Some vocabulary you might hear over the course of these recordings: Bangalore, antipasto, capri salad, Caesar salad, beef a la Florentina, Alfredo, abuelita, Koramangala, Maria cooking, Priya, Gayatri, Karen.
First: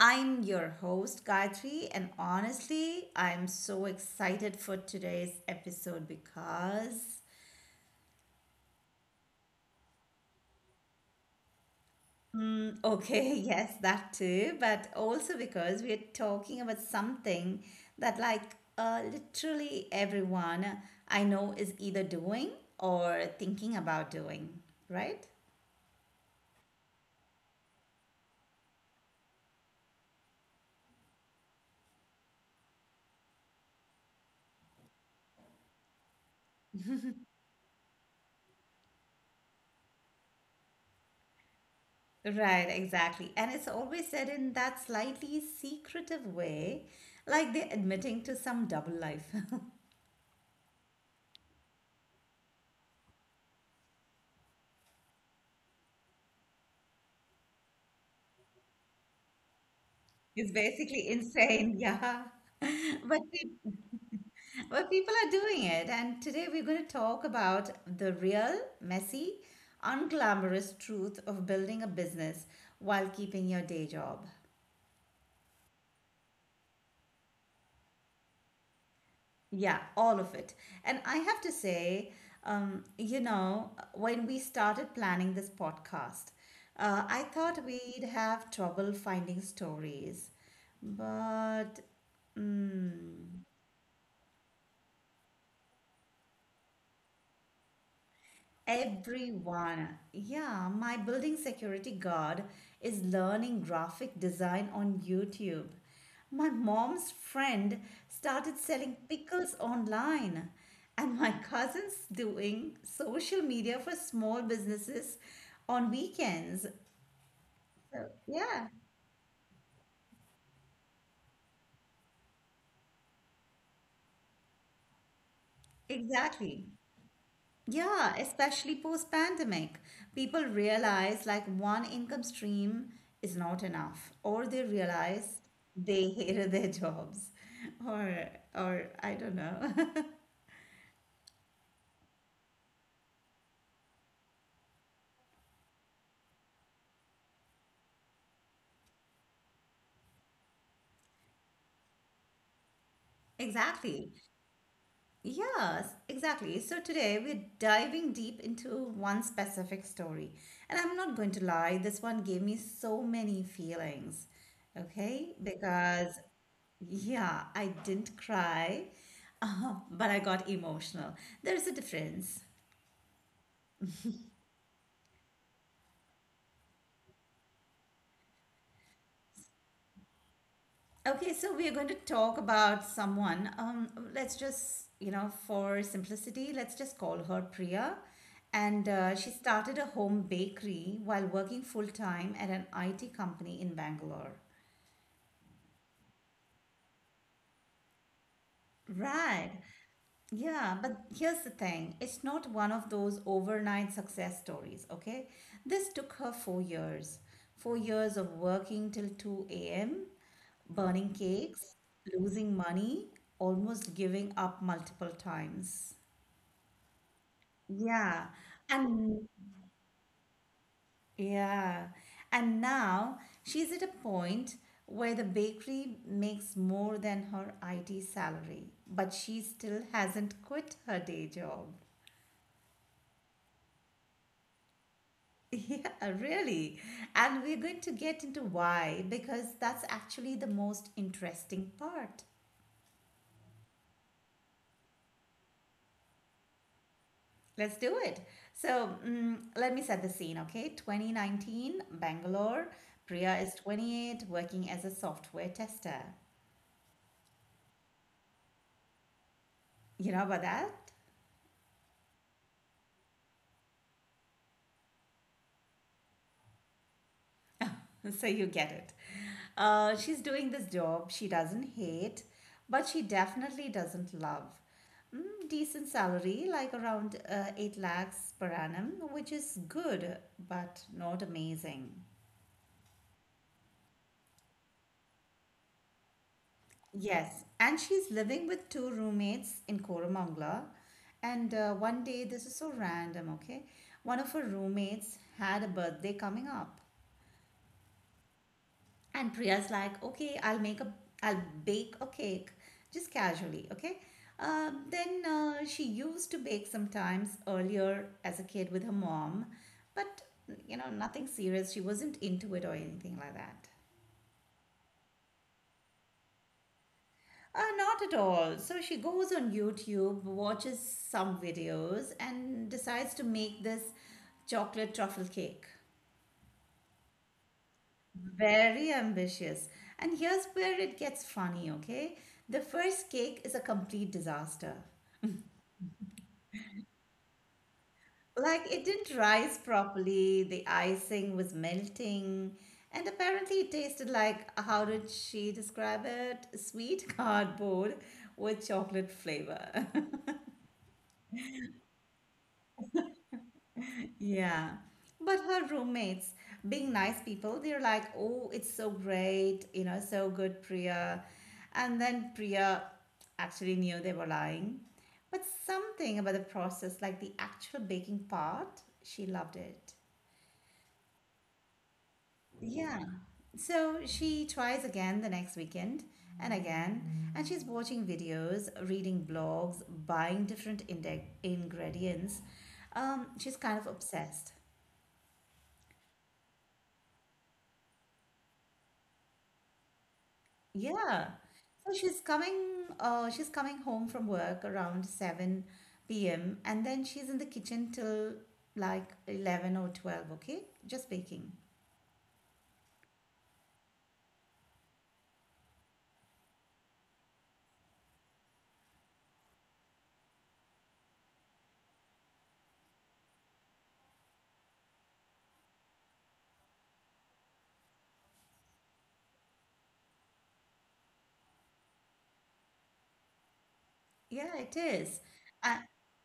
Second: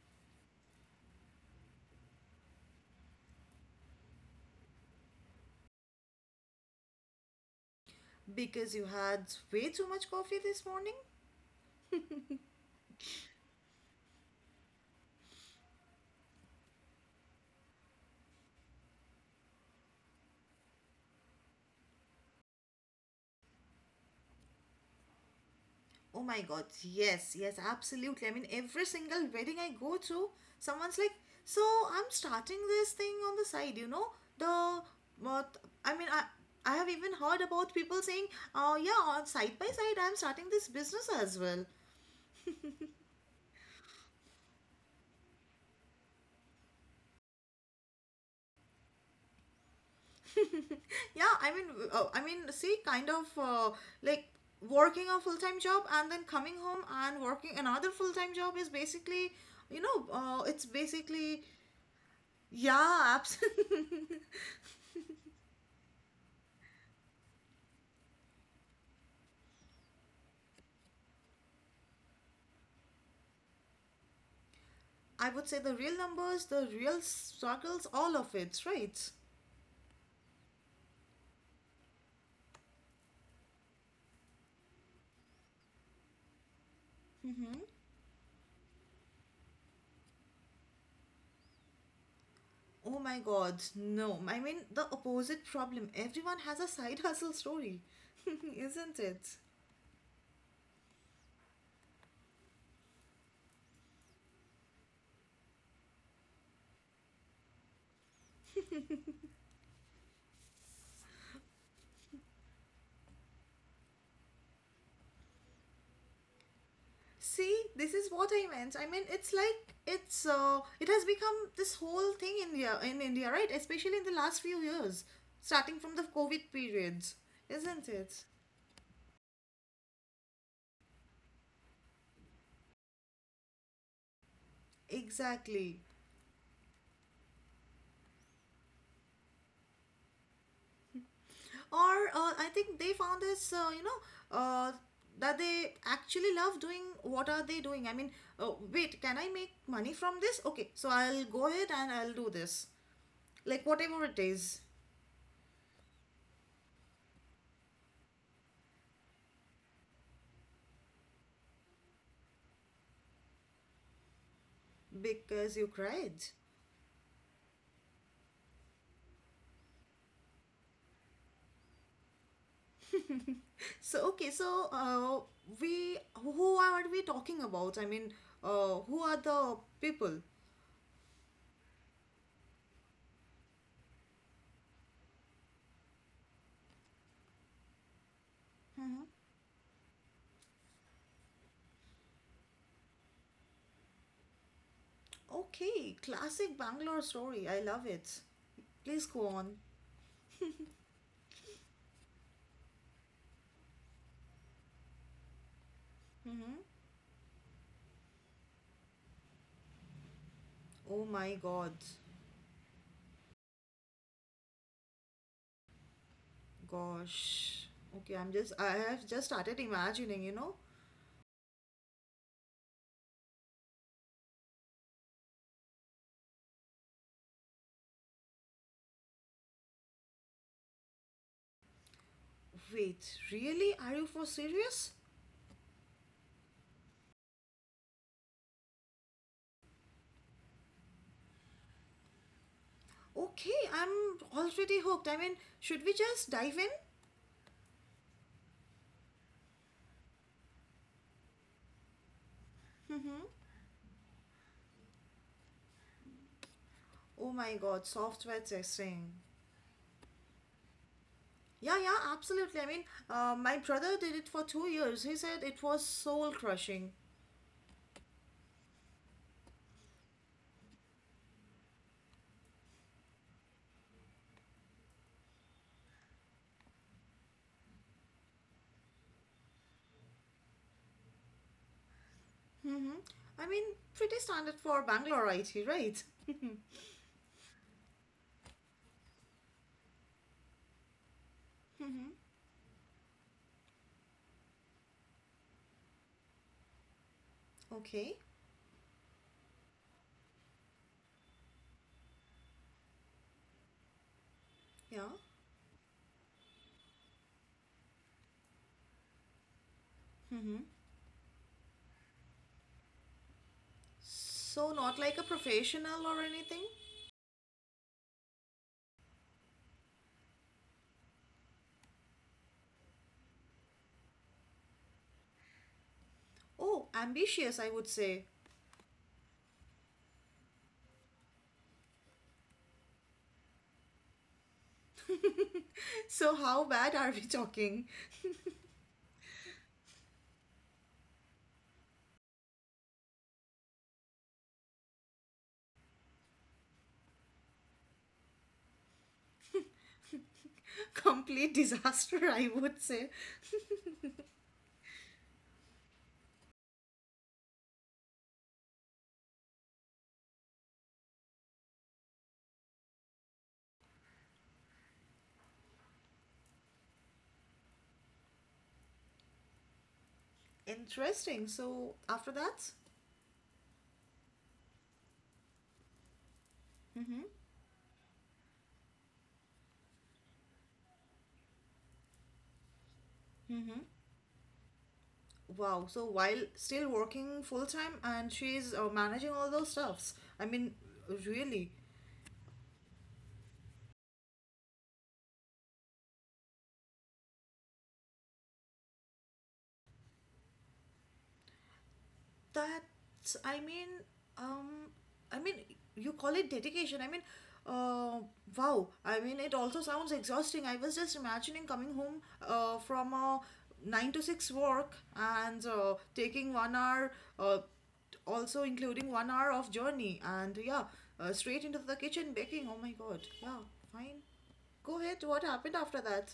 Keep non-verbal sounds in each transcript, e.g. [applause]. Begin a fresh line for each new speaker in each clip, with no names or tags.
I'm your host, Gayatri, and honestly, I'm so excited for today's episode because,
Because you had way too much coffee this morning?
okay, [laughs] yes, that too, but also because we're talking about something that, like, literally everyone I know is either doing or thinking about doing, right?
Oh my god, yes, absolutely. I mean, every single wedding I go to, someone's like, "So I'm starting this thing on the side, The. What, I mean, I, I have even heard about people saying, "Oh yeah, on side by side, I'm starting this business as well."
Right, exactly. And it's always said in that slightly secretive way, like they're admitting to some double life. [laughs]
[laughs] Yeah, I mean, I mean, see, kind of like working a full time job and then coming home and working another full time job is basically,
It's
it's
basically
basically.
insane, yeah.
Yeah,
[laughs] But pe-
absolutely.
but people are doing it, and today we're going to talk about the real, messy, unglamorous truth of building a business while keeping your day job.
[laughs] I would say the real numbers, the real struggles, all of it, right?
Yeah, all of it. And I have to say, when we started planning this podcast, I thought we'd have trouble finding stories. But.
Oh my
mm,
god, no. I mean, the opposite problem. Everyone has a side hustle story, [laughs] isn't it?
Everyone. Yeah, my building security guard is learning graphic design on YouTube. My mom's friend started selling pickles online. And my cousin's doing social media for small businesses on weekends.
See, this is
So,
what I meant.
yeah,
I mean, it's like it's it has become this whole thing in India, right? Especially in the last few years, starting from the COVID
exactly.
periods, isn't it?
Yeah, especially post pandemic. People realize like one income stream is not enough, or they realize
Exactly.
they [laughs] hated their jobs, or I don't know. [laughs]
Or I think they found this you know uh, that they actually love doing what are they doing. I mean, wait, can I make money from this? Okay, so I'll go ahead and I'll do this, like whatever it
Exactly.
is.
Yes, exactly. So today we're diving deep into one specific story. And I'm not going to lie, this one gave me so many feelings. Okay?
Because you
Because,
cried.
yeah, I didn't cry, [laughs] but I got emotional. There's a difference.
So, we who are we talking about? I mean, who are the people?
Okay, so we are going to talk about someone. Let's just, for simplicity, let's just call her Priya. And
Hmm,
she started a home bakery while working full time at an IT company in Bangalore.
okay, classic Bangalore story. I love it. Please go on.
Right. Yeah, but here's the thing, it's not one of those overnight success stories, okay? This took her
Hmm.
4 years. 4 years of working till 2 a.m.,
Oh
burning
my god.
cakes, losing money, almost giving up multiple times.
Gosh. Okay, I'm
Yeah.
just, I have just
And
started imagining, you know.
yeah. And now she's at a point where the bakery makes more than her IT salary, but she still hasn't quit her day job.
Wait, really? Are you for serious?
[laughs] Yeah, really. And we're going to get into why, because that's actually the most interesting part.
Okay, I'm already hooked. I mean, should we just dive in?
Let's do it. So, let me set the scene, okay? 2019, Bangalore.
Mm-hmm.
Priya is 28, working as a software tester.
Oh my God, software testing.
You know about that?
Yeah, absolutely. I mean, my brother did it for 2 years. He said it was soul crushing.
[laughs] So you get it. She's doing this job she doesn't hate, but she definitely doesn't love. Decent salary, like around 8 lakhs per annum, which is good, but not amazing.
Mm-hmm. I mean, pretty standard for Bangalore IT, right?
Yes, and she's living with two roommates in Koramangala. And
Mm-hmm.
one day, this is so random, okay? One of her roommates had a birthday coming up.
Okay,
And Priya's like, okay, I'll bake a cake, just casually, okay? Uh,
yeah.
then uh, she used to bake sometimes earlier as a kid with her mom, but
Mm-hmm.
nothing serious. She wasn't into it or anything like that.
So, not like a professional or anything?
Not at all. So she goes on YouTube, watches some videos, and decides to make this chocolate truffle cake.
Oh, ambitious, I would say.
Very ambitious. And here's where it gets funny, okay? The first cake is a complete disaster.
So, how bad are we talking?
Like, it didn't rise properly, the icing was melting, and apparently it tasted like, how did she describe it? Sweet [laughs] cardboard with chocolate flavor. [laughs]
[laughs] Complete disaster, I would say.
Yeah. But her roommates, being nice people, they're like, oh, it's so great, so good, Priya. And then Priya actually knew they were lying. But something about the process, like the actual baking part, she loved it.
Interesting. So, after that?
Yeah. So she tries again the next weekend and
Mm-hmm.
again, and she's watching videos, reading blogs, buying different ingredients. She's
Mm-hmm.
kind of obsessed.
Wow. So, while still working full time, and she's managing all those stuffs, I mean,
Yeah.
really.
So she's coming home from work around 7 p.m. and then she's in the kitchen till like 11 or 12, okay? Just baking.
That's, um, I mean, you call it dedication. I mean, uh, wow. I mean, it also sounds exhausting. I was just imagining coming home from a nine to six work and taking 1 hour, uh, also including 1 hour of journey, and yeah, straight into the kitchen baking. Oh my God. Yeah, fine.
Yeah, it
Go ahead.
is.
What happened
Uh,
after that?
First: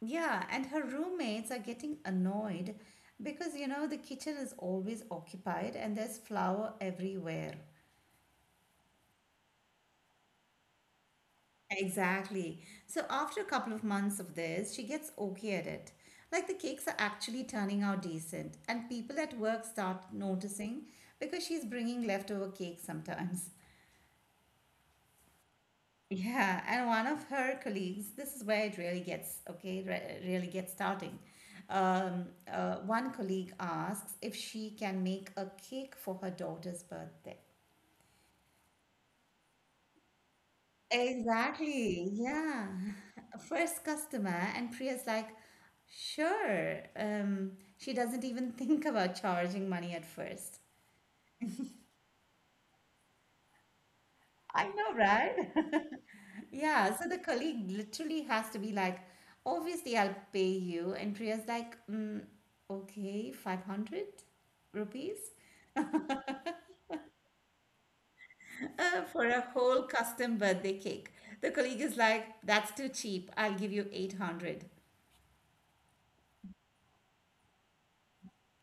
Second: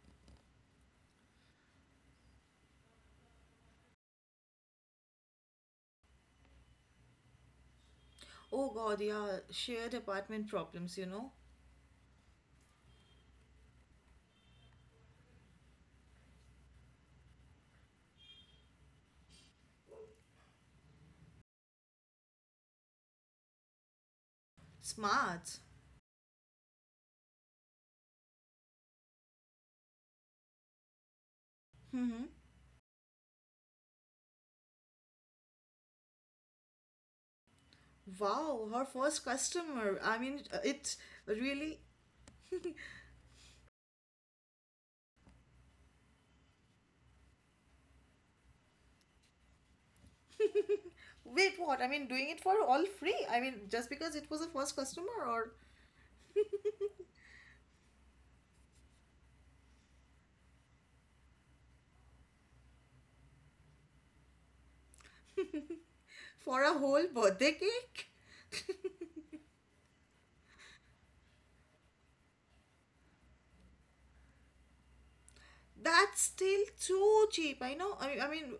yeah, and her roommates are getting annoyed because you know the kitchen is always occupied and there's flour everywhere.
Oh God, yeah, shared apartment problems, you know.
Exactly. So after a couple of months of this, she gets okay at it. Like the cakes are actually turning out decent, and people at work start noticing because she's bringing leftover cakes sometimes. [laughs]
Smart.
Yeah, and one of her colleagues, this is where it really gets okay, really gets starting.
[laughs]
One colleague asks if she can make a cake for her daughter's birthday.
Wow, her first customer. I mean, it's really.
Exactly. Yeah. [laughs] First customer, and Priya's like, sure. She doesn't even [laughs] think about charging money at first.
Wait, what? I mean, doing it for all free. I mean, just because it was a
I
first
know,
customer or.
right? [laughs] Yeah. So the colleague literally has to be like, obviously, I'll pay you. And Priya's like, okay, 500 rupees
For a whole birthday cake?
for a whole custom birthday cake. The colleague is like, that's too cheap. I'll give you 800.
That's still too cheap. I know. I mean,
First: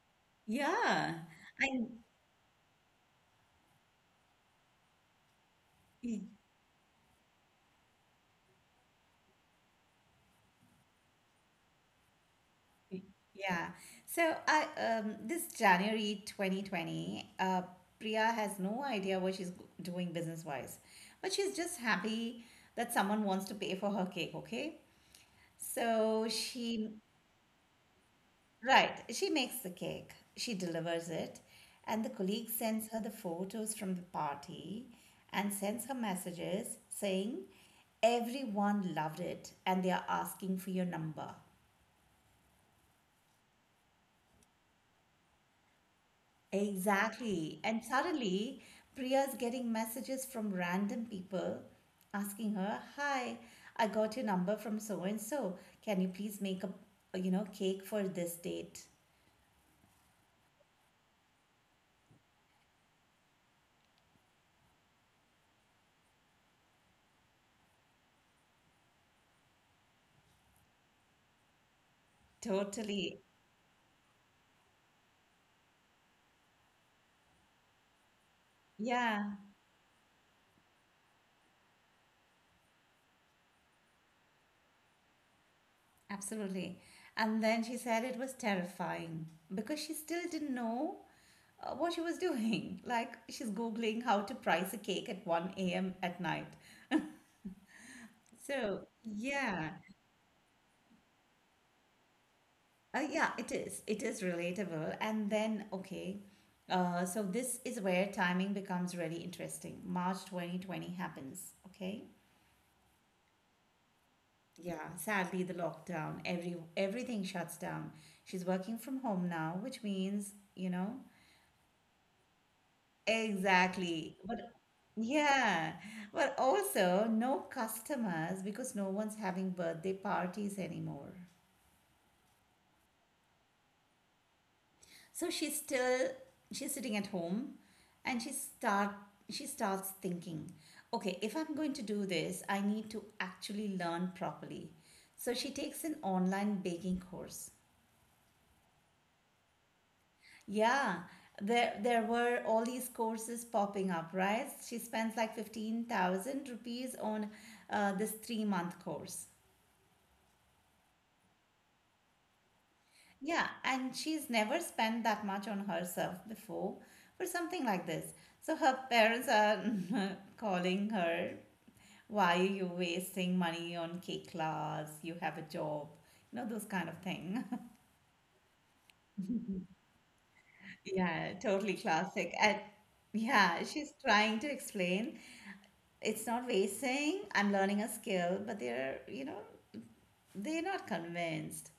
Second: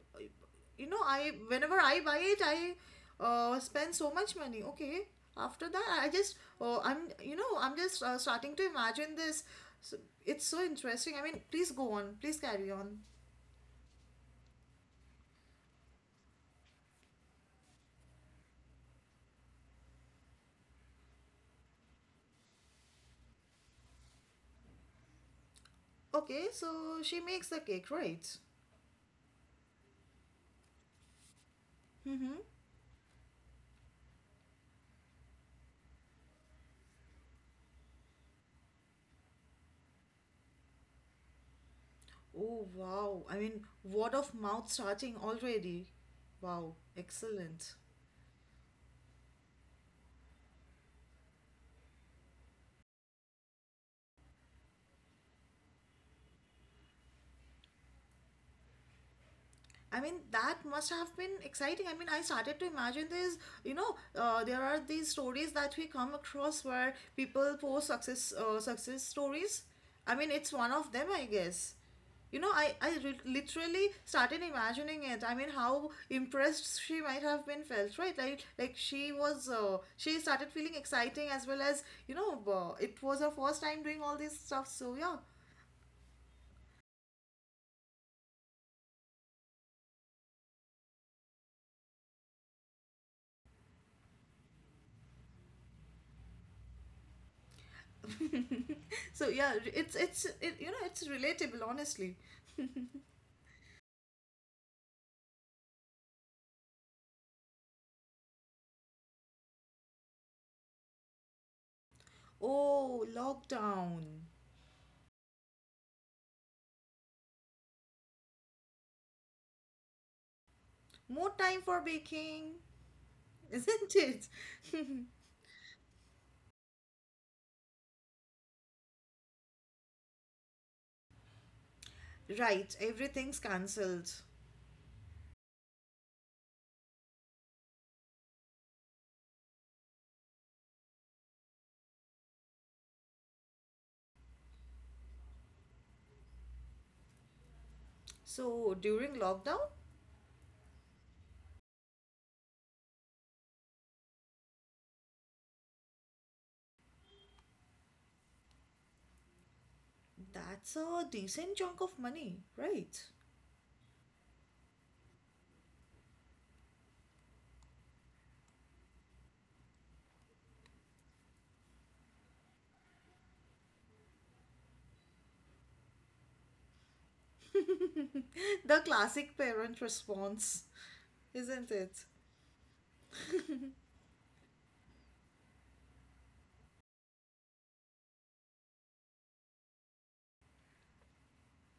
you know,
Yeah.
I,
I
whenever I buy it, I spend so much money. Okay. After that, oh, I'm, I'm just starting to imagine this. So, it's so interesting. I mean, please go on. Please carry on.
Yeah. So I this January 2020, Priya has no idea what she's doing business wise, but she's just happy that someone wants to pay for her cake, okay? So
Okay,
she
so she makes the cake, right?
right, she makes the cake, she delivers it, and the
Mm-hmm.
colleague sends her the photos from the party and sends her messages saying everyone loved it and they are asking for your number.
Oh, wow. I mean, word of mouth starting already. Wow,
Exactly.
excellent.
And suddenly, Priya's getting messages from random people asking her, "Hi, I got your number from so and so. Can you please make a cake for this date?"
I mean, that must have been exciting. I mean, I started to imagine this. You know, there are these stories that we come across where people post success stories. I mean, it's one of them, I guess. You know, I
Totally.
literally started imagining it. I mean, how impressed she might have been felt, right? Like she
Yeah,
was, she started feeling exciting as well as, you know, it was her first time doing all this stuff. So yeah,
absolutely. And then she said it was terrifying because she still didn't know what she was doing. [laughs] Like she's Googling how to price a cake at 1 a.m. at night. So,
[laughs] so yeah,
yeah.
you know, it's relatable, honestly.
Yeah, it is. It is relatable. And then, okay, so this is where timing becomes really interesting. March 2020 happens, okay?
Oh, lockdown.
Yeah, sadly, the lockdown, everything shuts down. She's working from home now, which means.
More time for baking, isn't
Exactly.
it?
But yeah, but also no customers because no one's having birthday parties anymore.
[laughs] Right, everything's cancelled.
So she's sitting at home and she starts thinking, okay, if I'm going to do this, I need to actually learn properly. So she takes an online baking course.
So, during lockdown,
Yeah, there were all these courses popping up, right? She spends like 15,000 rupees on this 3-month course.
that's a decent chunk of money, right?
Yeah, and she's never spent that much on herself before for something like this. So her parents are [laughs] calling her, why are you wasting money on K class? You have a job. Those kind of thing. [laughs]
[laughs] The classic parent response,
Yeah,
isn't
totally
it?
classic. And yeah, she's trying to explain it's not wasting. I'm learning a skill, but they're not convinced.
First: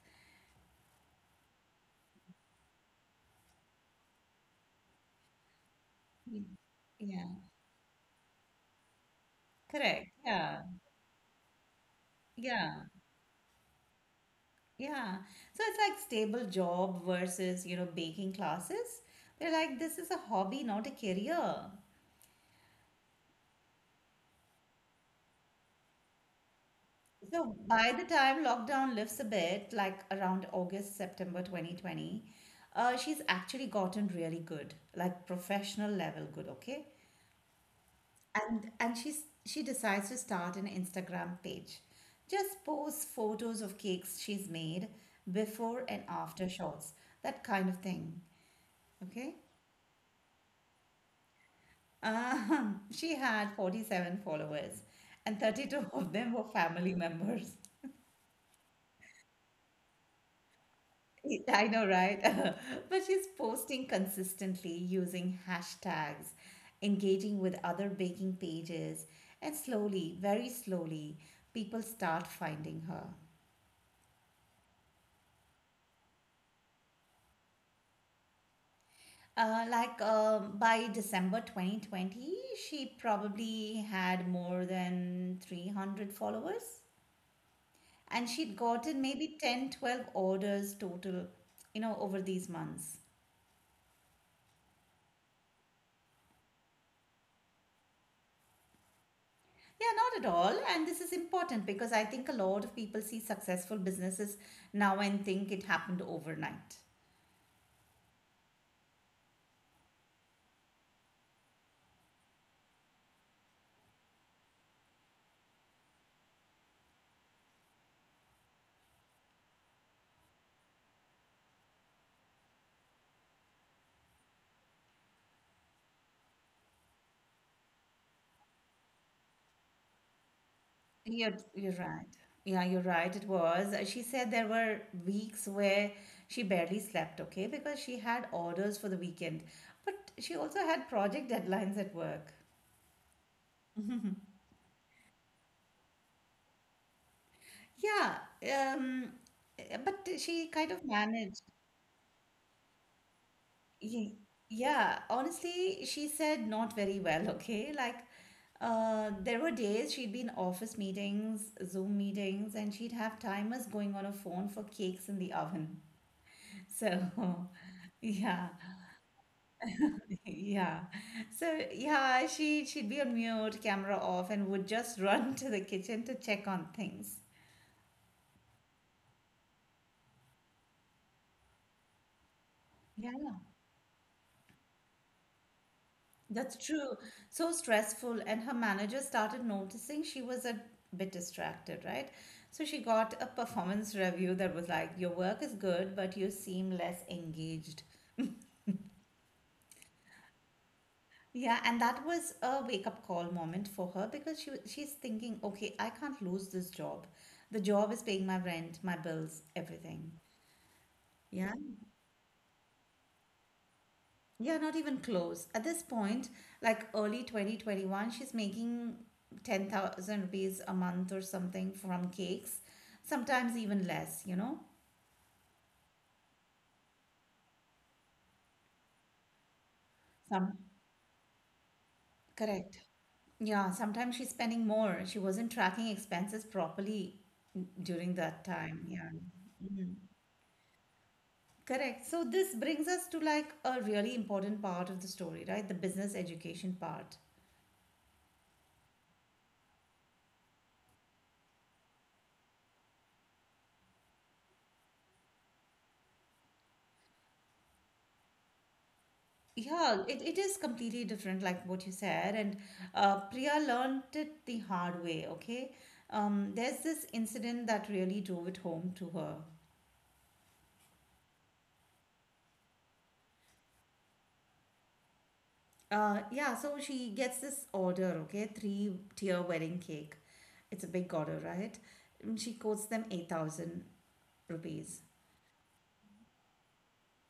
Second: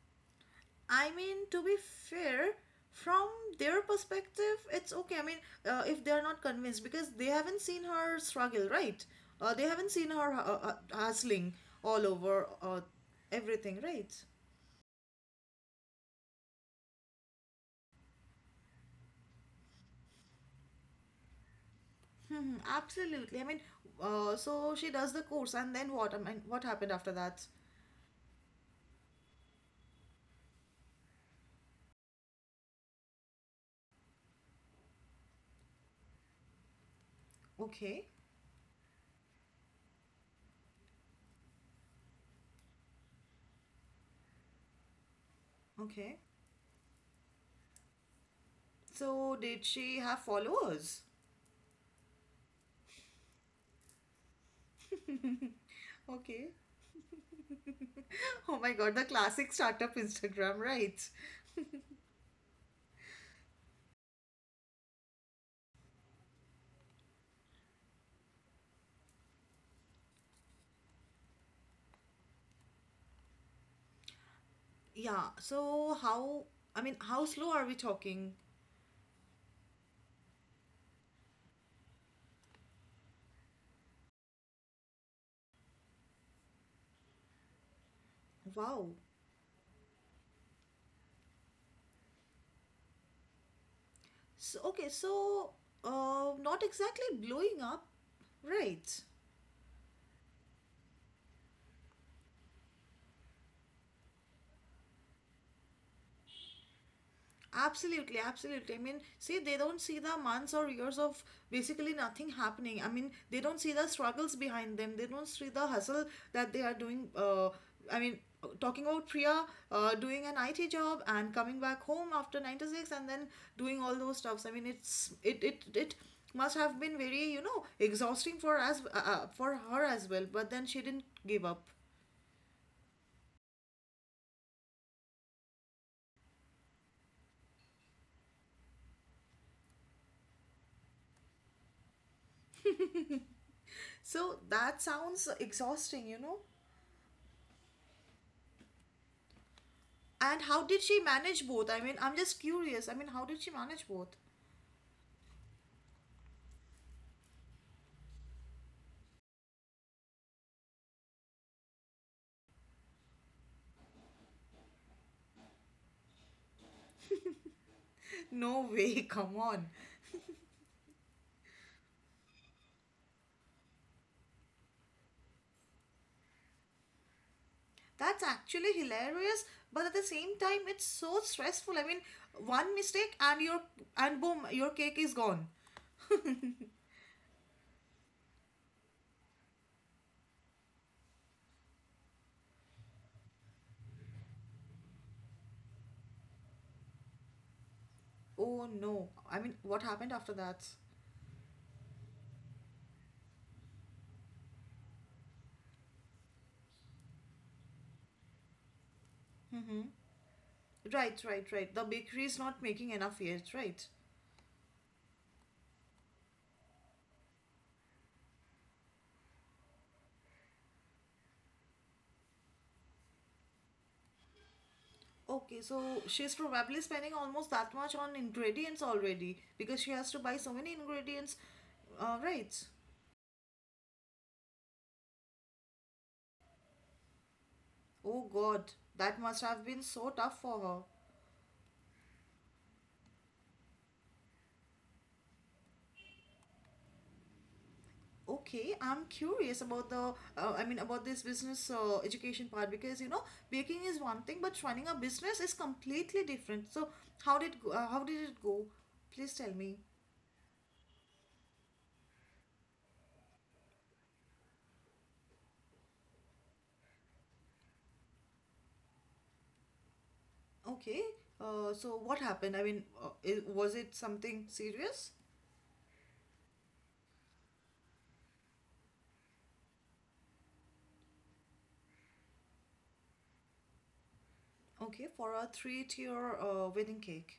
I mean, to be fair, from their perspective, it's okay. I mean, if they're not convinced because they
Yeah,
haven't seen her struggle, right? They haven't
correct.
seen her
Yeah,
hustling all over
yeah.
everything, right?
Yeah. So it's like stable job versus, baking classes. They're like, this is a hobby, not a career.
Hmm, absolutely. I mean, so she does the course, and then what? I mean, what happened after
So
that?
by the time lockdown lifts a bit, like around August, September 2020, she's actually gotten really good, like professional level good, okay?
Okay,
And she decides to start an Instagram page. Just post photos of cakes she's made, before and
okay.
after shots, that kind of thing.
So
Okay?
did she have followers?
[laughs] She had 47 followers,
[laughs]
and 32 of them were
Okay.
family members.
Oh my god, the classic startup Instagram, right?
[laughs] I know, right? [laughs] But she's posting consistently, using hashtags, engaging with other baking pages, and slowly, very slowly, people start finding her.
Yeah, so how, I mean, how slow are we talking?
Like by December 2020, she probably had more than 300 followers. And she'd
Wow.
gotten maybe 10, 12 orders total, over these months.
So, okay, so not exactly blowing up, right?
Yeah, not at all. And this is important because I think a lot of people see successful businesses now and think it happened overnight.
Absolutely, absolutely. I mean, see, they don't see the months or years of basically nothing happening. I mean, they don't see the struggles behind them. They don't see the hustle that they are doing. I mean, talking about Priya doing an IT job and coming back home after 9 to 6 and then doing all those stuffs. I mean, it's it it it must have been very, you know, exhausting for as for her as well, but then she didn't
You're,
give up.
you're right. Yeah, you're right. It was. She said there were weeks where she barely slept, okay, because she had orders for the weekend. But she also had project deadlines at work.
So that sounds exhausting, you know.
Yeah, um, but
And
she
how
kind
did
of
she
managed.
manage both? I mean, I'm just curious. I mean, how did she manage both?
Ye-
[laughs]
Yeah, honestly, she said not very well, [laughs] okay? Like, there were days she'd be in office meetings, Zoom meetings, and she'd have timers going on her phone for cakes in the oven. So, [laughs] yeah,
No way, come on.
[laughs] yeah. So, yeah, she'd be on mute, camera off, and would just [laughs] run to the kitchen to check on things.
That's actually hilarious, but at the same time, it's so stressful. I mean, one
Yeah.
mistake and your and boom, your cake is gone.
That's true. So stressful. And her manager started noticing she was a bit distracted, right? So she got a performance review that was like, your work is good, but you seem less engaged.
Oh no. I mean, what happened after that?
Yeah, and that was a wake-up call moment for her because she's thinking, okay, I can't lose this job. The job is paying my rent, my bills,
Mm-hmm.
everything.
Right,
Yeah.
the bakery is not making enough yet, right?
Yeah, not even close. At this point, like early 2021, she's making 10,000 rupees a month or something from cakes, sometimes even less, you know?
Okay, so she's probably spending almost that much on ingredients already because she has to buy so
Some
many ingredients. Right.
Correct. Yeah, sometimes she's spending more. She wasn't tracking expenses properly
Oh
during that
God,
time.
that
Yeah.
must have been so tough for her.
Correct. So this brings us to like a really important part of the story, right? The business education part.
Okay, I'm curious about I mean, about this business education part, because you know baking is one thing, but running a business is completely different. So how did how did it go? Please tell me.
Yeah, it is completely different, like what you said. And Priya learned it the hard way, okay? There's this incident that really drove it home to her.
Okay, so what happened? I mean, I was it something serious?
Yeah, so she gets this order, okay? Three tier wedding cake. It's a big order, right? And she quotes them 8,000
Okay,
rupees.
for a three-tier wedding cake,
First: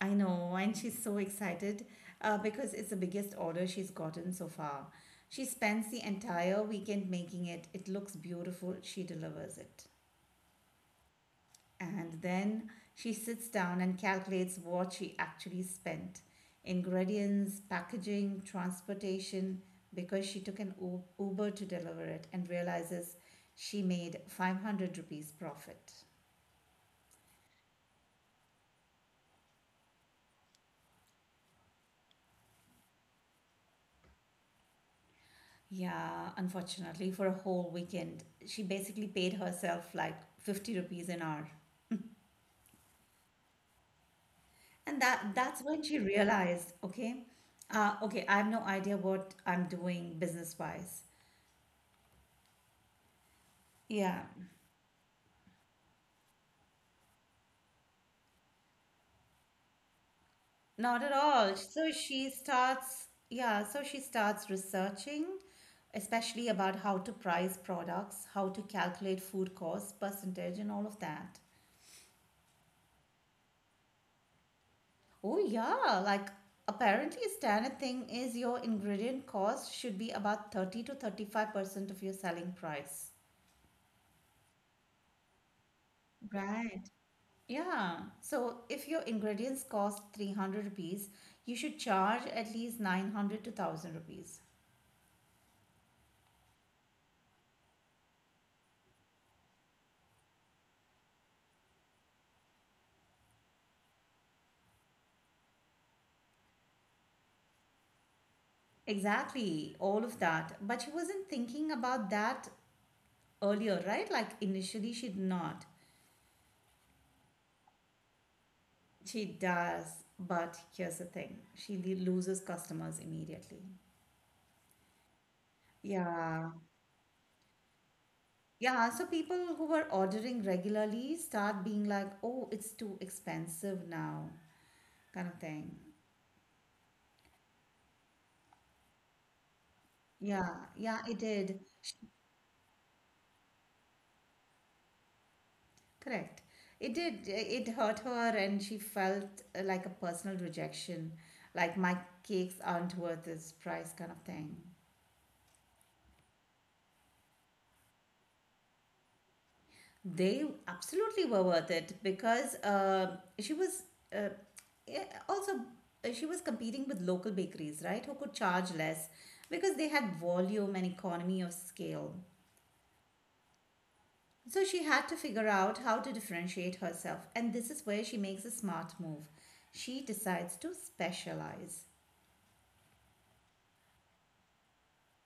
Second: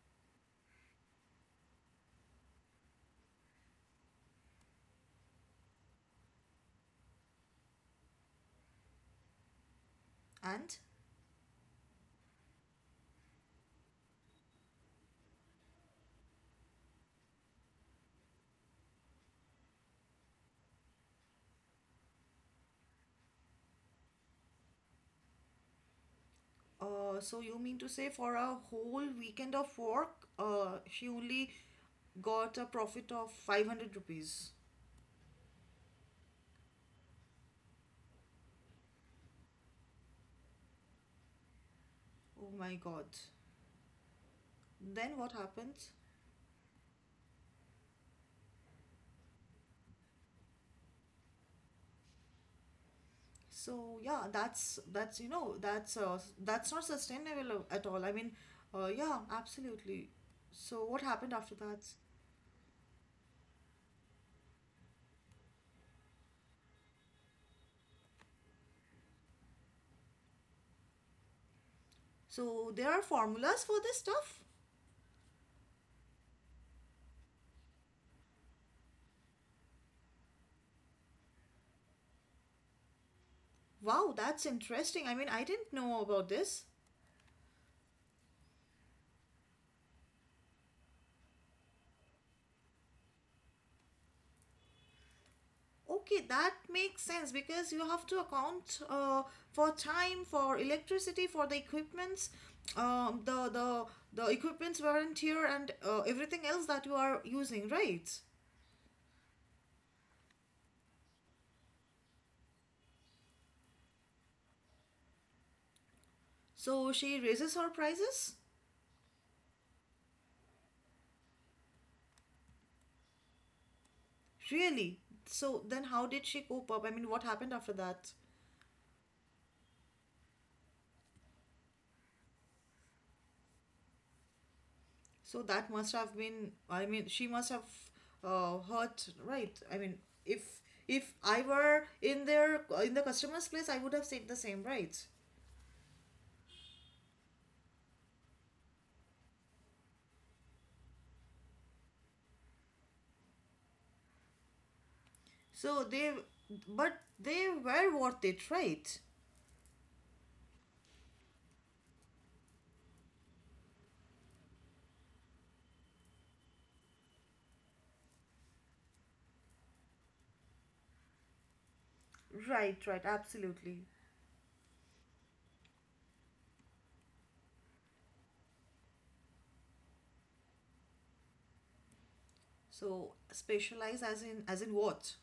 I know, and she's so excited because it's the biggest order she's gotten so far. She spends the entire weekend making it. It looks beautiful. She delivers it.
and.
And then she sits down and calculates what she actually spent: ingredients, packaging, transportation, because she took an Uber to deliver it, and realizes she made 500 rupees profit.
So you mean to say for a whole weekend of work, she only got a profit of 500 rupees.
Yeah, unfortunately, for a whole weekend, she basically paid herself like 50 rupees an hour.
Oh my God.
And
Then
that
what
that's when
happens?
she realized, okay, I have no idea what I'm doing business wise.
So
Yeah,
yeah, that's you know that's not sustainable at all. I mean, yeah, absolutely. So what
not at
happened after
all.
that?
So she starts researching, especially about how to price products, how to calculate food cost percentage, and all of that.
So there are formulas for this stuff?
Oh, yeah, like apparently, a standard thing is your ingredient cost should be about 30 to 35% of your selling price.
Wow, that's interesting. I mean, I didn't know about this.
Right. Yeah. So if your ingredients cost 300 rupees, you should charge at least 900 to 1000 rupees.
Okay, that makes sense because you have to account for time, for electricity, for the equipments, um, the the the equipments weren't here, and everything else that you are using, right?
Exactly, all of that. But she wasn't thinking about that earlier, right? Like initially, she did not.
So she raises her prices?
She does. But here's the thing, she loses customers immediately.
Really? So then how did she
Yeah.
cope up? I mean, what happened after that?
Yeah. So people who were ordering regularly start being like, oh, it's too expensive now, kind of
So that
thing.
must have been, I mean, she must have hurt, right? I mean,
Yeah.
if
Yeah,
if
it
I
did.
were in the customer's place, I would have said the same, right?
Correct. It did. It hurt her, and she felt like a personal rejection, like my cakes aren't worth this price, kind of thing.
So they, but they were worth it, right?
They absolutely were worth it because uh, she was competing with local bakeries, right? Who could charge less because they had volume and economy of scale.
Right, absolutely.
So she had to figure out how to differentiate herself, and this is where she makes a smart move. She decides to specialize.
So specialize as in what?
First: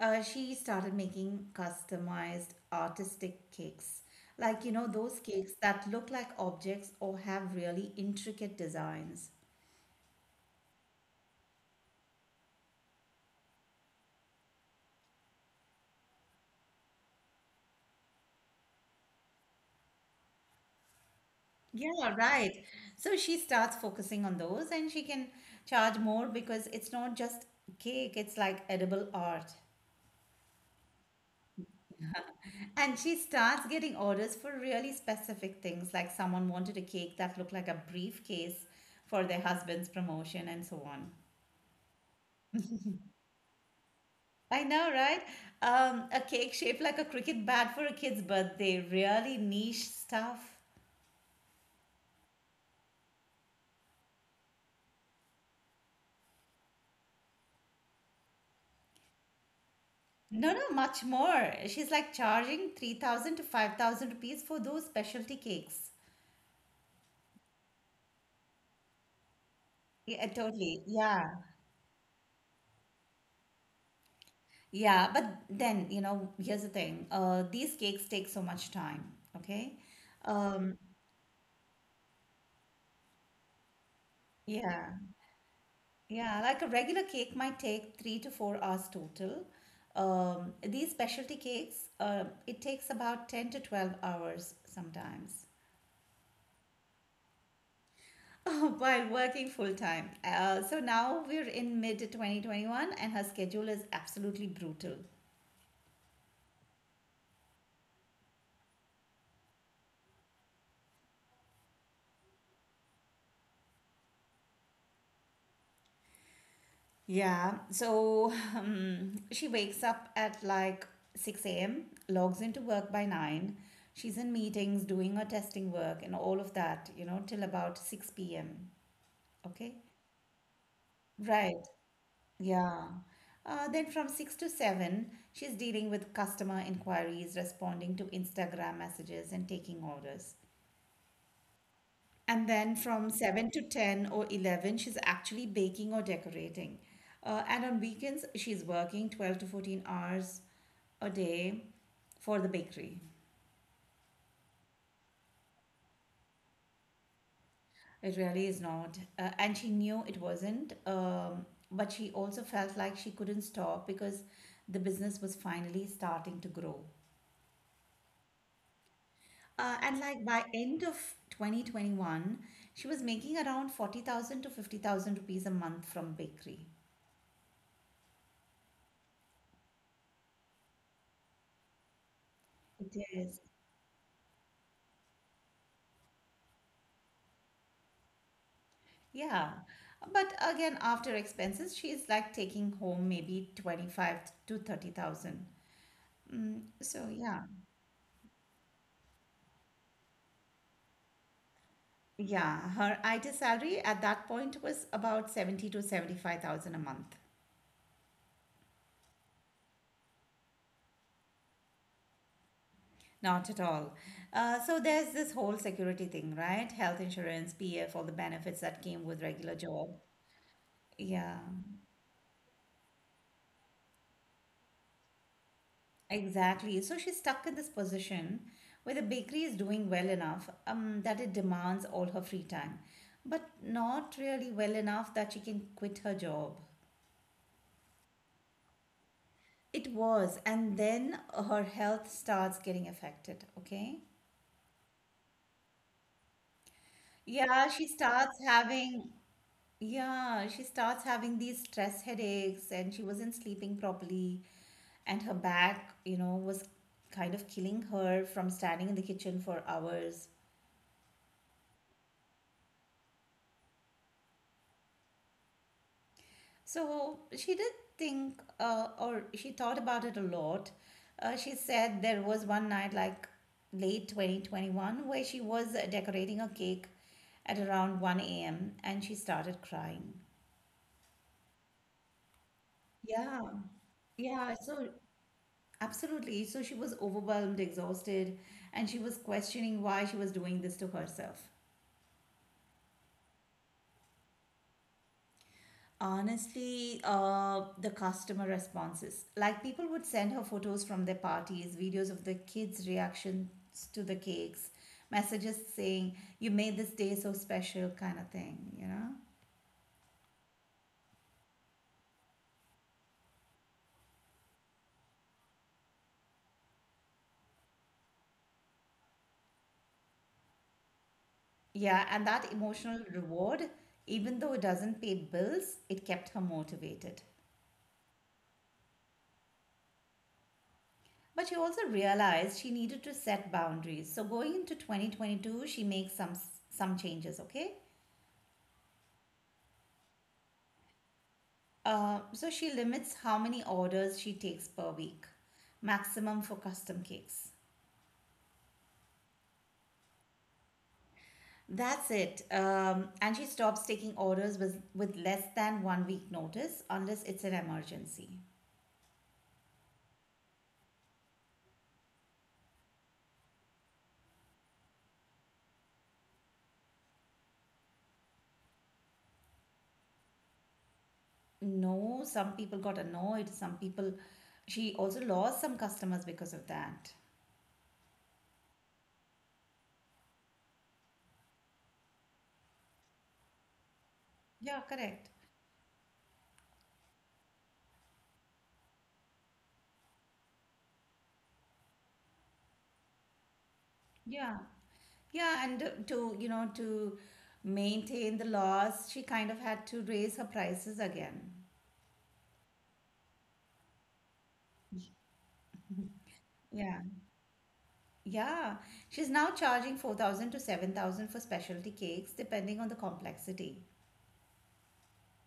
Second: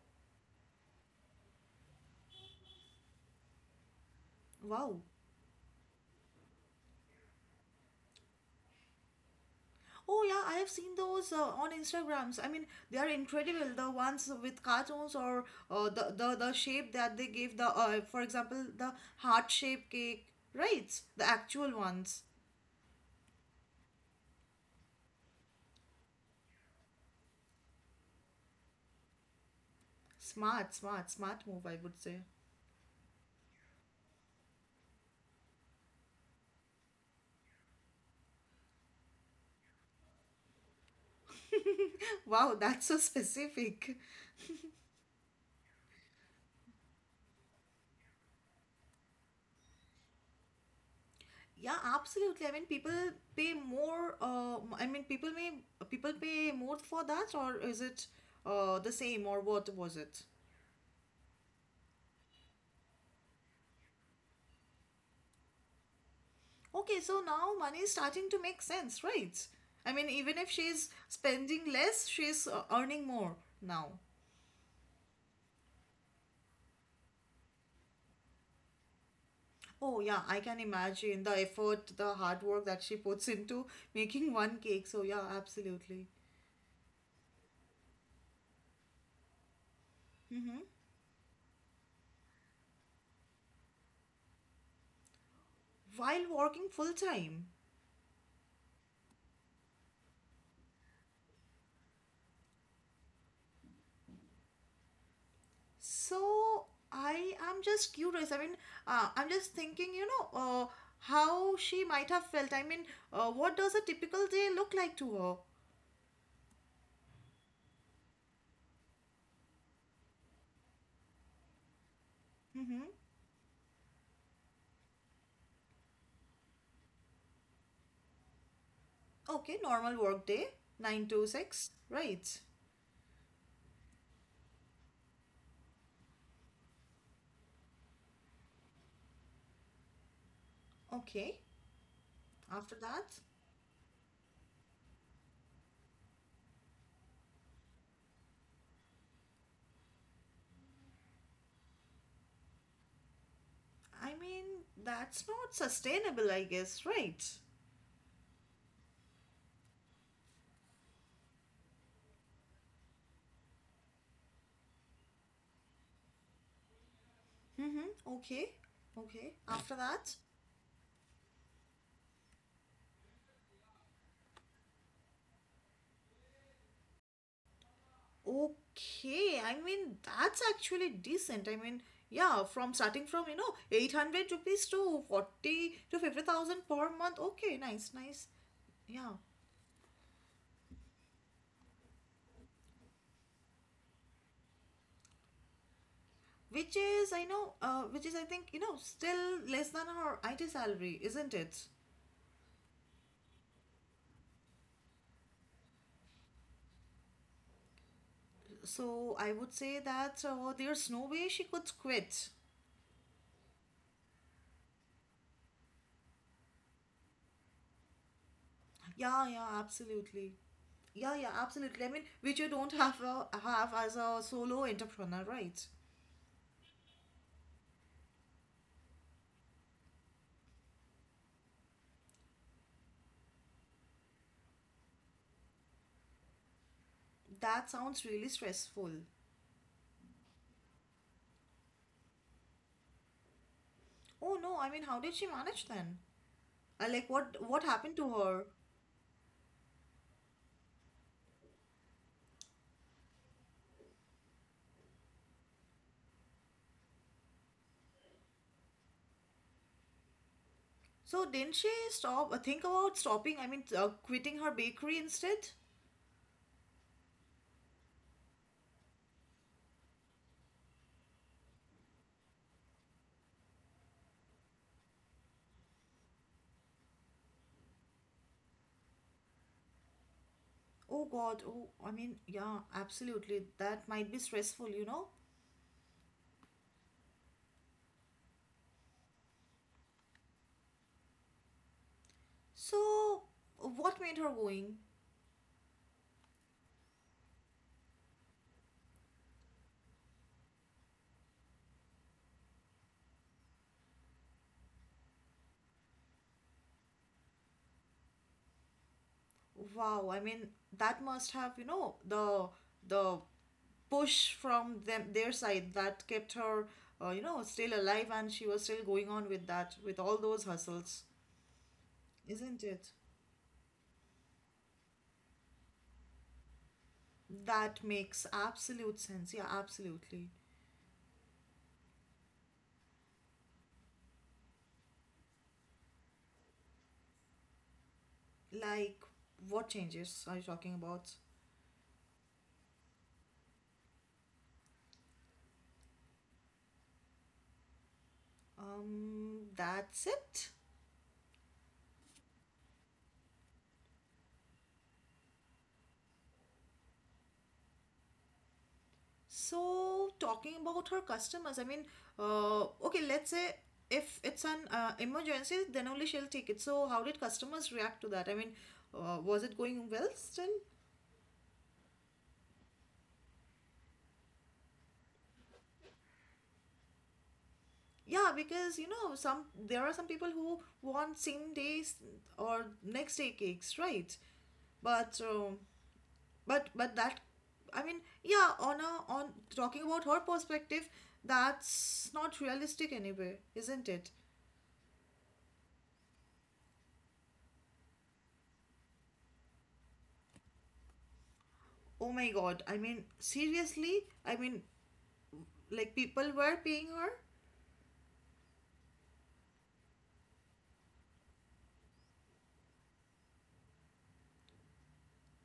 She started making customized artistic cakes. Like, you know,
Wow.
those cakes that look like objects or have really intricate designs.
Oh yeah, I have seen those on Instagrams. I mean, they are incredible. The ones with cartoons or the shape that they give the for example the heart shaped cake, right? The actual
Yeah,
ones.
right. So she starts focusing on those and she can charge more because it's not just cake, it's like edible art.
Smart, smart move, I would say.
And she starts getting orders for really specific things, like someone wanted a cake that looked like a briefcase for their husband's promotion, and so on.
[laughs] Wow, that's so [laughs] specific.
I know, right? A cake shaped like a cricket bat for a kid's birthday. Really niche stuff.
Yeah, absolutely. I mean, people pay more. I mean, people pay more for that, or is it the same, or what was it?
No, no, much more. She's like charging 3,000 to 5,000 rupees for those specialty cakes.
Okay, so now money is starting to make sense, right? I mean,
Yeah,
even if
totally.
she's
Yeah.
spending less, she's earning more now.
Yeah. But then, you know, here's the thing. These cakes take so much time. Okay.
Oh yeah, I can
Um,
imagine the effort, the hard work that she puts into [laughs] making one cake.
yeah.
So yeah, absolutely.
Yeah, like a regular cake might take 3 to 4 hours total.
Mm-hmm.
These specialty cakes, it takes about 10 to 12 hours sometimes
While working full time.
[laughs] while working full time. So now we're in mid 2021 and her schedule is absolutely brutal.
So I am just curious. I mean, I'm just thinking, how she might have felt. I mean, what does a typical day look like to her?
Yeah, so she wakes up at like 6 a.m., logs into
Mm-hmm.
work by 9. She's in meetings, doing her testing work and all of that, you know, till about 6 p.m.
Okay,
Okay.
normal work day, 9 to
Right.
6, right?
Yeah. Then from six to seven, she's dealing with customer inquiries, responding to Instagram messages, and taking orders.
Okay.
And then
After
from
that.
seven to 10 or 11, she's actually baking or decorating. And on weekends, she's working 12 to 14 hours a day for the bakery.
I mean, that's not sustainable, I guess, right?
It really is not. And she knew it wasn't. But she also felt like she couldn't stop because the business was finally starting to grow.
Mm-hmm. Okay. Okay. After
And
that?
like by end of 2021, she was making around 40,000 to 50,000 rupees a month from bakery.
Okay, I mean that's actually decent. I mean, yeah, from
It
starting from
is.
you know 800 rupees to 40 to 50,000 per month. Okay, nice, nice. Yeah,
Yeah. But again, after expenses, she's like taking home maybe 25 to 30,000.
which
So
is, I
yeah.
know, which is, I think, you know, still less than her IT salary, isn't it?
Yeah, her IT salary at that point was about 70 to 75,000 a month.
So I would say that there's no way she could quit.
Not at all. So there's this whole security thing, right? Health insurance, PF, all the benefits that came with
Yeah,
regular job.
absolutely. Yeah,
Yeah.
absolutely. I mean, which you don't have as a solo entrepreneur, right?
Exactly. So she's stuck in this position where the bakery is doing well enough that it demands all her free time, but not really well enough that she can quit her job.
That sounds really stressful.
It was, and then her health starts getting affected, okay?
Oh no, I mean, how did she manage then? Like, what
Yeah, she
happened to
starts
her?
having, yeah, she starts having these stress headaches, and she wasn't sleeping properly, and her back, you know, was kind of killing her from standing in the kitchen for hours.
So didn't she stop? Think about stopping. I mean, quitting her bakery instead.
So she did think, or she thought about it a lot. She said there was one night, like late 2021, where she was decorating a cake at around 1 a.m. and she started crying.
Oh God. Oh, I mean, yeah,
Yeah,
absolutely. That might be
yeah,
stressful,
so
you know.
absolutely. So she was overwhelmed, exhausted, and she was questioning why she was doing this to herself.
So what made her going?
Honestly, the customer responses. Like people would send her photos from their parties, videos of the kids' reactions to the cakes, messages saying, "You made this day so special," kind of thing, you know?
Wow. I mean, that must have, the push from them their side that kept her, still alive, and she was still going on with that with all those hustles,
Yeah, and that
isn't it?
emotional reward, even though it doesn't pay bills, it kept her motivated.
That makes absolute sense. Yeah, absolutely.
But she also realized she needed to set boundaries. So going into 2022, she makes some changes, okay?
Like, what changes are you talking about?
So she limits how many orders she takes per week, maximum for custom cakes.
That's it.
That's it. And she stops taking orders with less than 1 week notice unless it's an emergency.
So, talking about her customers, I mean, okay, let's say if it's an emergency, then only she'll take it. So, how did customers react to that? I mean, was it going well still?
No, some people got annoyed. Some people, she also lost some customers because of that.
Yeah, because you know, some there are some people who want same days or next day cakes, right?
Yeah,
But
correct.
but that, I mean, yeah, on a on talking about her perspective, that's not realistic anyway, isn't it?
Yeah. Yeah, and to, you know, to maintain the loss, she kind of had to raise her prices again.
Oh my God, I mean, seriously, I mean, like, people were paying
Yeah.
her.
Yeah, she's now charging 4,000 to 7,000 for specialty cakes, depending on the complexity.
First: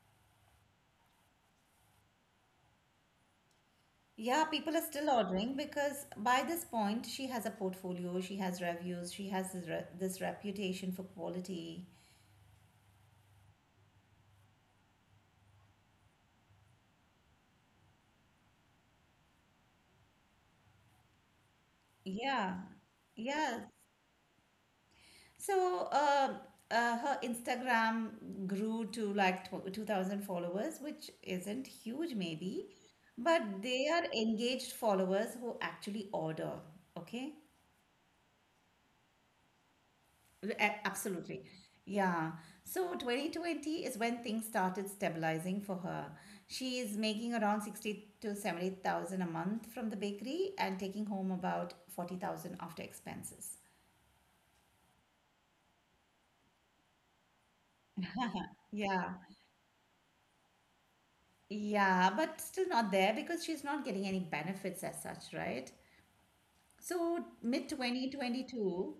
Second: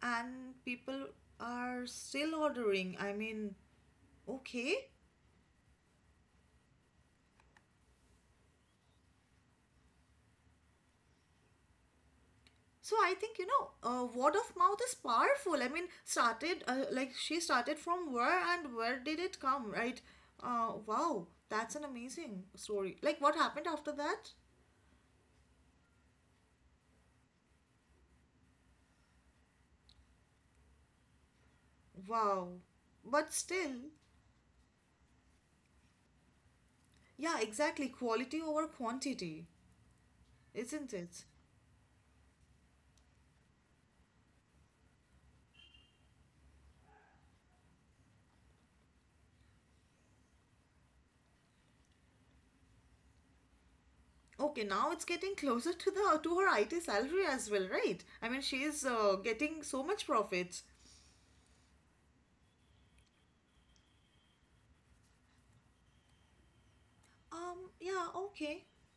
And people are still ordering, I mean.
Yeah, people
Okay,
are still ordering because by this point she has a portfolio, she has reviews, she has this reputation for quality.
so I think, you know, word of mouth is powerful. I mean, started like, she started from where and where did it come, right? Wow, that's an amazing
Yeah,
story. Like, what
yeah.
happened after that?
So her Instagram grew to like tw 2,000 followers, which isn't huge
Wow.
maybe,
But
but
still,
they are engaged followers who actually order.
yeah,
Okay.
exactly. Quality over quantity, isn't it?
Absolutely. Yeah. So 2020 is when things started stabilizing for her. She is making around 60 to 70,000 a month from the bakery and taking home about 40,000 after expenses.
Okay, now it's getting closer to the to her IT salary as well, right? I mean, she is
Yeah.
getting so much profits.
Yeah, but still not there because she's not getting any benefits as such, right? So mid
Yeah, okay.
2022,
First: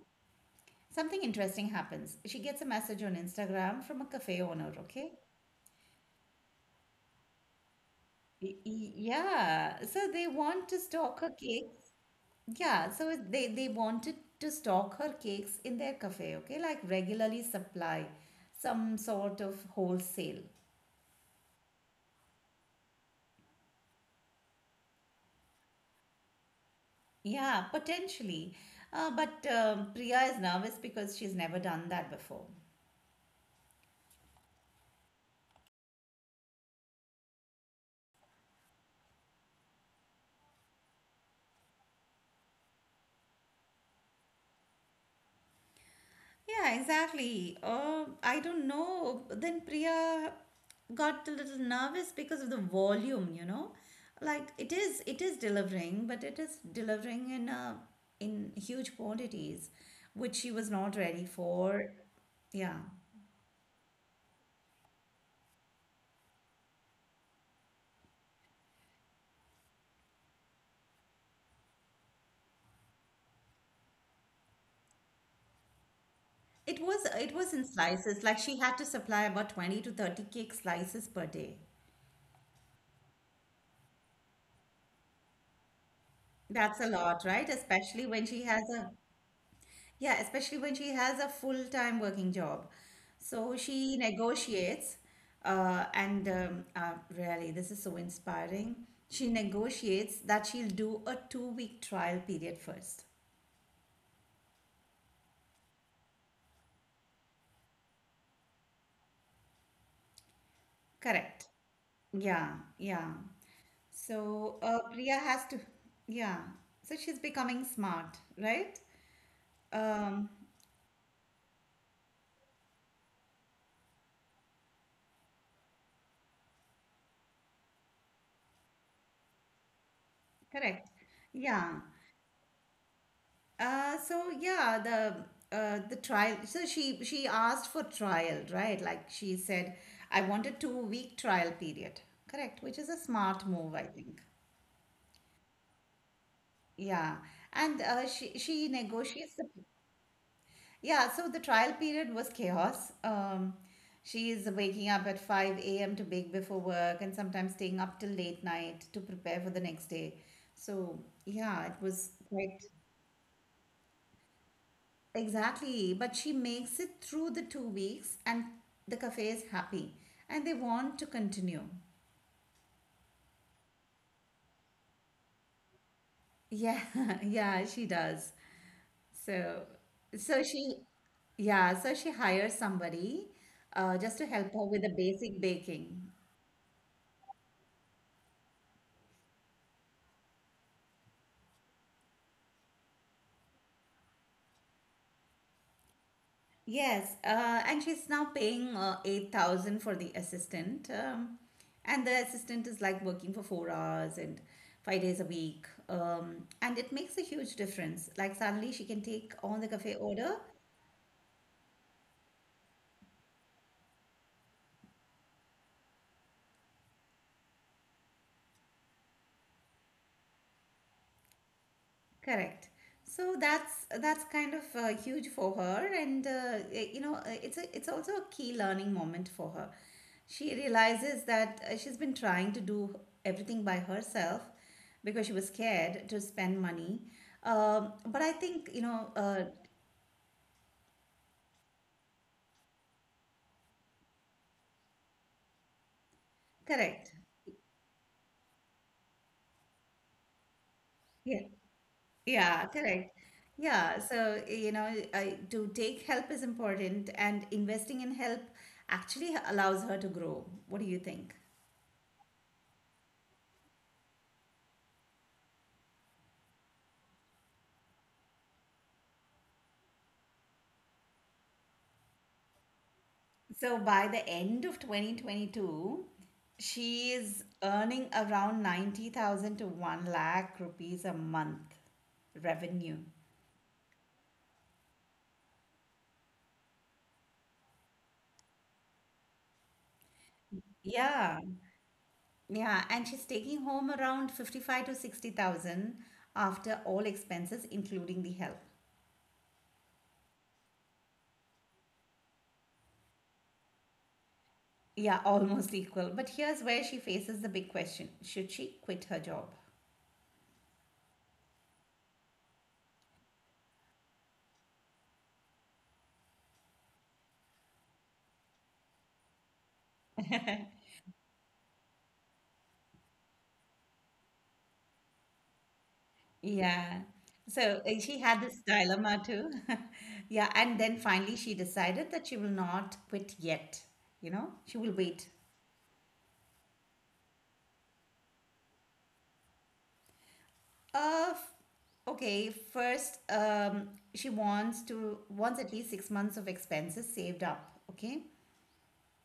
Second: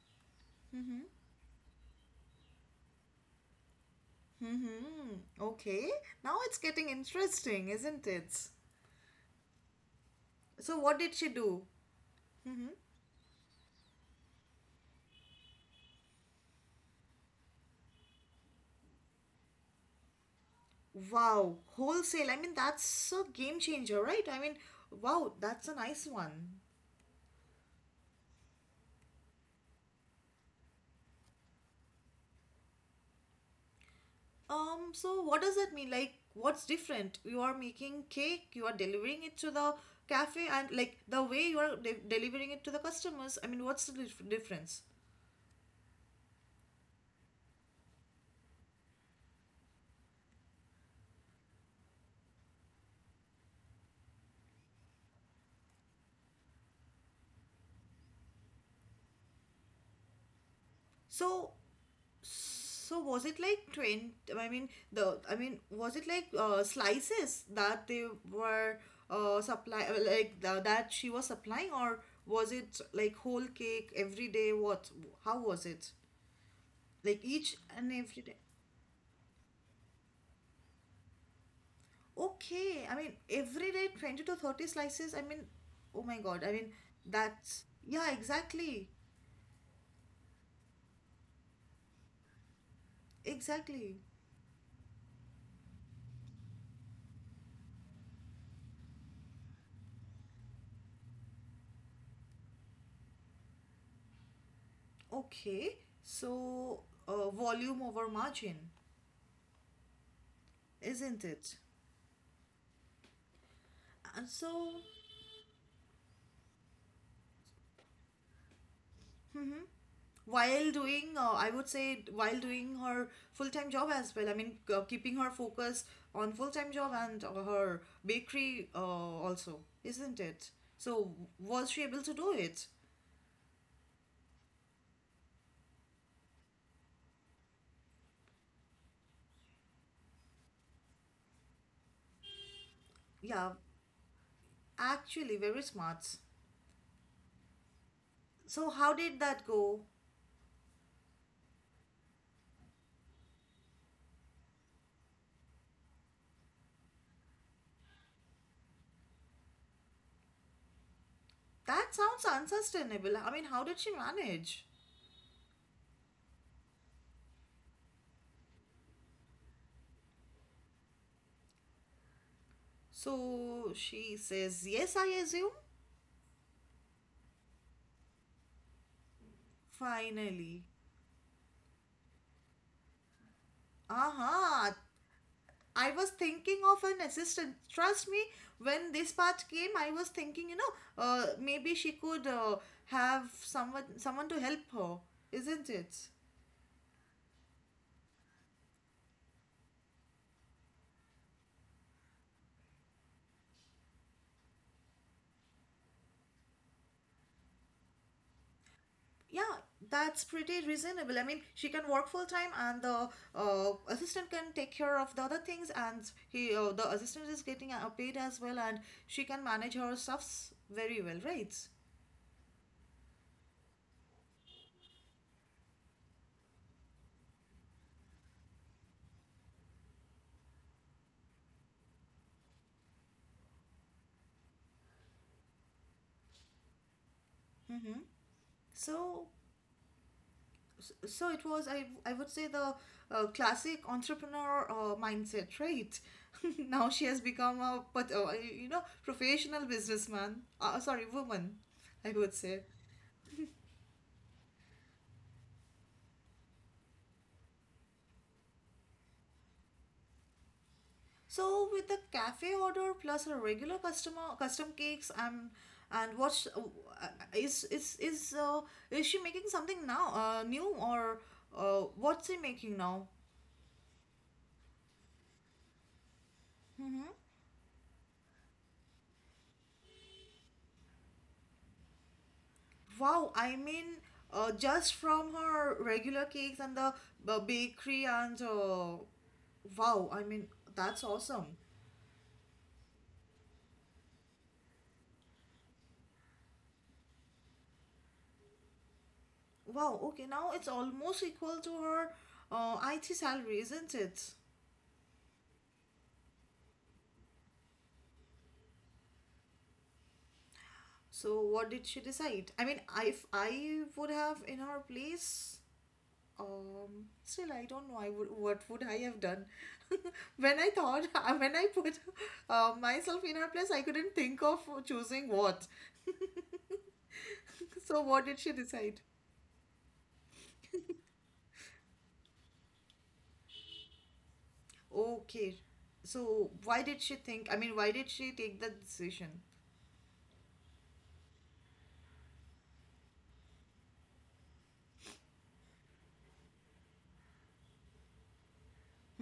something interesting happens. She gets a message on Instagram from a cafe owner, okay?
Mm-hmm. Okay. Now it's getting interesting, isn't it?
Yeah, so they want to
So what did
stock
she
her
do?
cake.
Mm-hmm.
They wanted to stock her cakes in their cafe, okay, like regularly supply some sort of wholesale.
Wow, wholesale. I mean, that's a game changer, right? I mean, wow, that's a nice one.
Yeah, potentially. But Priya is nervous because she's never done that before.
So what does that mean? Like, what's different? You are making cake, you are delivering it to the cafe, and like the way you are delivering it to the customers. I mean, what's the difference?
Yeah, exactly. I don't know. Then Priya got a little nervous because of the volume, you know? Like it is delivering, but it is delivering in huge quantities, which she was not ready
So,
for. Yeah.
so, was it like 20? I mean, the I mean, was it like slices that they were supply like that she was supplying, or was it like whole cake every day? What? How was it?
It was
Like
it was
each
in
and
slices.
every day?
Like she had to supply about 20 to 30 cake slices per day.
Okay, I mean, every day 20 to 30 slices. I mean, oh my God. I mean,
That's a lot, right?
that's,
Especially
yeah,
when she has
exactly.
a Yeah, especially when she has a full-time working job. So she
Exactly.
negotiates, and really, this is so inspiring. She negotiates that she'll do a two-week trial period first.
Okay, so volume over margin, isn't
Correct.
it?
Yeah, yeah.
And
So
so,
Priya has to, yeah. So she's becoming smart, right? Um,
while doing, I would say, while doing her full-time job as well, I mean, keeping her focus on full-time job and her bakery also, isn't it?
correct.
So, was
Yeah.
she able to do it?
So yeah, the trial. So she asked for trial, right? Like she said, I want a 2 week trial period, correct? Which is a smart
Yeah,
move, I think.
actually, very smart.
Yeah, and she
So, how did
negotiates the
that go?
yeah. So the trial period was chaos. She's waking up at 5 a.m. to bake before work, and sometimes staying up till late night to prepare for the next day. So yeah, it
That
was
sounds
quite.
unsustainable. I mean, how did she manage?
Exactly, but she makes it through the 2 weeks and the cafe is happy and they want to continue.
So she says, yes, I assume.
Yeah, [laughs] yeah, she does. So, so
Finally.
she, yeah, so she hires somebody just to help her
Aha.
with the basic
I was
baking.
thinking of an assistant. Trust me, when this part came, I was thinking, you know, maybe she could have someone to help her, isn't it?
Yes, and she's now paying 8,000 for the assistant. And the assistant is like working for 4 hours and 5 days a week. And it makes a huge difference. Like suddenly she can take
Yeah,
on the cafe
that's
order.
pretty reasonable. I mean, she can work full time, and the assistant can take care of the other things, and he the assistant is getting paid as well, and she can manage her stuffs very well, right?
Correct. So that's kind of huge for her, and you know, it's a it's also a key learning moment for her. She realizes that she's been trying to do everything by herself because she was scared to spend money.
Mm-hmm.
But I think you know,
So, so, it was. I would say the classic entrepreneur mindset, right? [laughs] Now she
correct.
has become a but you know, professional businessman. Sorry,
Yeah,
woman. I would say.
yeah, correct. Yeah, so you know, to take help is important, and investing in help actually allows her to grow. What do you think?
So with the cafe order plus a regular customer custom cakes, I'm and what's uh, is is is uh, is she making something now new or what's she making now?
So by the end of 2022,
Mm-hmm.
she is earning around 90,000 to 1 lakh rupees a month revenue.
Wow, I mean, just from her regular cakes and the bakery and wow, I mean, that's
Yeah.
awesome.
Yeah, and she's taking home around 55 to 60,000 after all expenses including the help.
Wow, okay, now it's almost equal to her IT salary, isn't it?
Yeah, [laughs] almost equal. But here's where she faces the big question. Should she quit her job?
So what did she decide? I mean, I- if I would have in her place, still I don't know. I would, what would I have done? [laughs] When I thought, [laughs] when I put myself in her place, I couldn't think of choosing what.
Yeah. So
[laughs] So
she
what did
had
she
this
decide?
dilemma too. [laughs] Yeah. And then finally she decided that she will not quit yet. You know, she will wait.
Okay, so why did she think? I mean, why did she take that decision?
Uh, f- okay. First, wants at least 6 months of expenses saved up. Okay.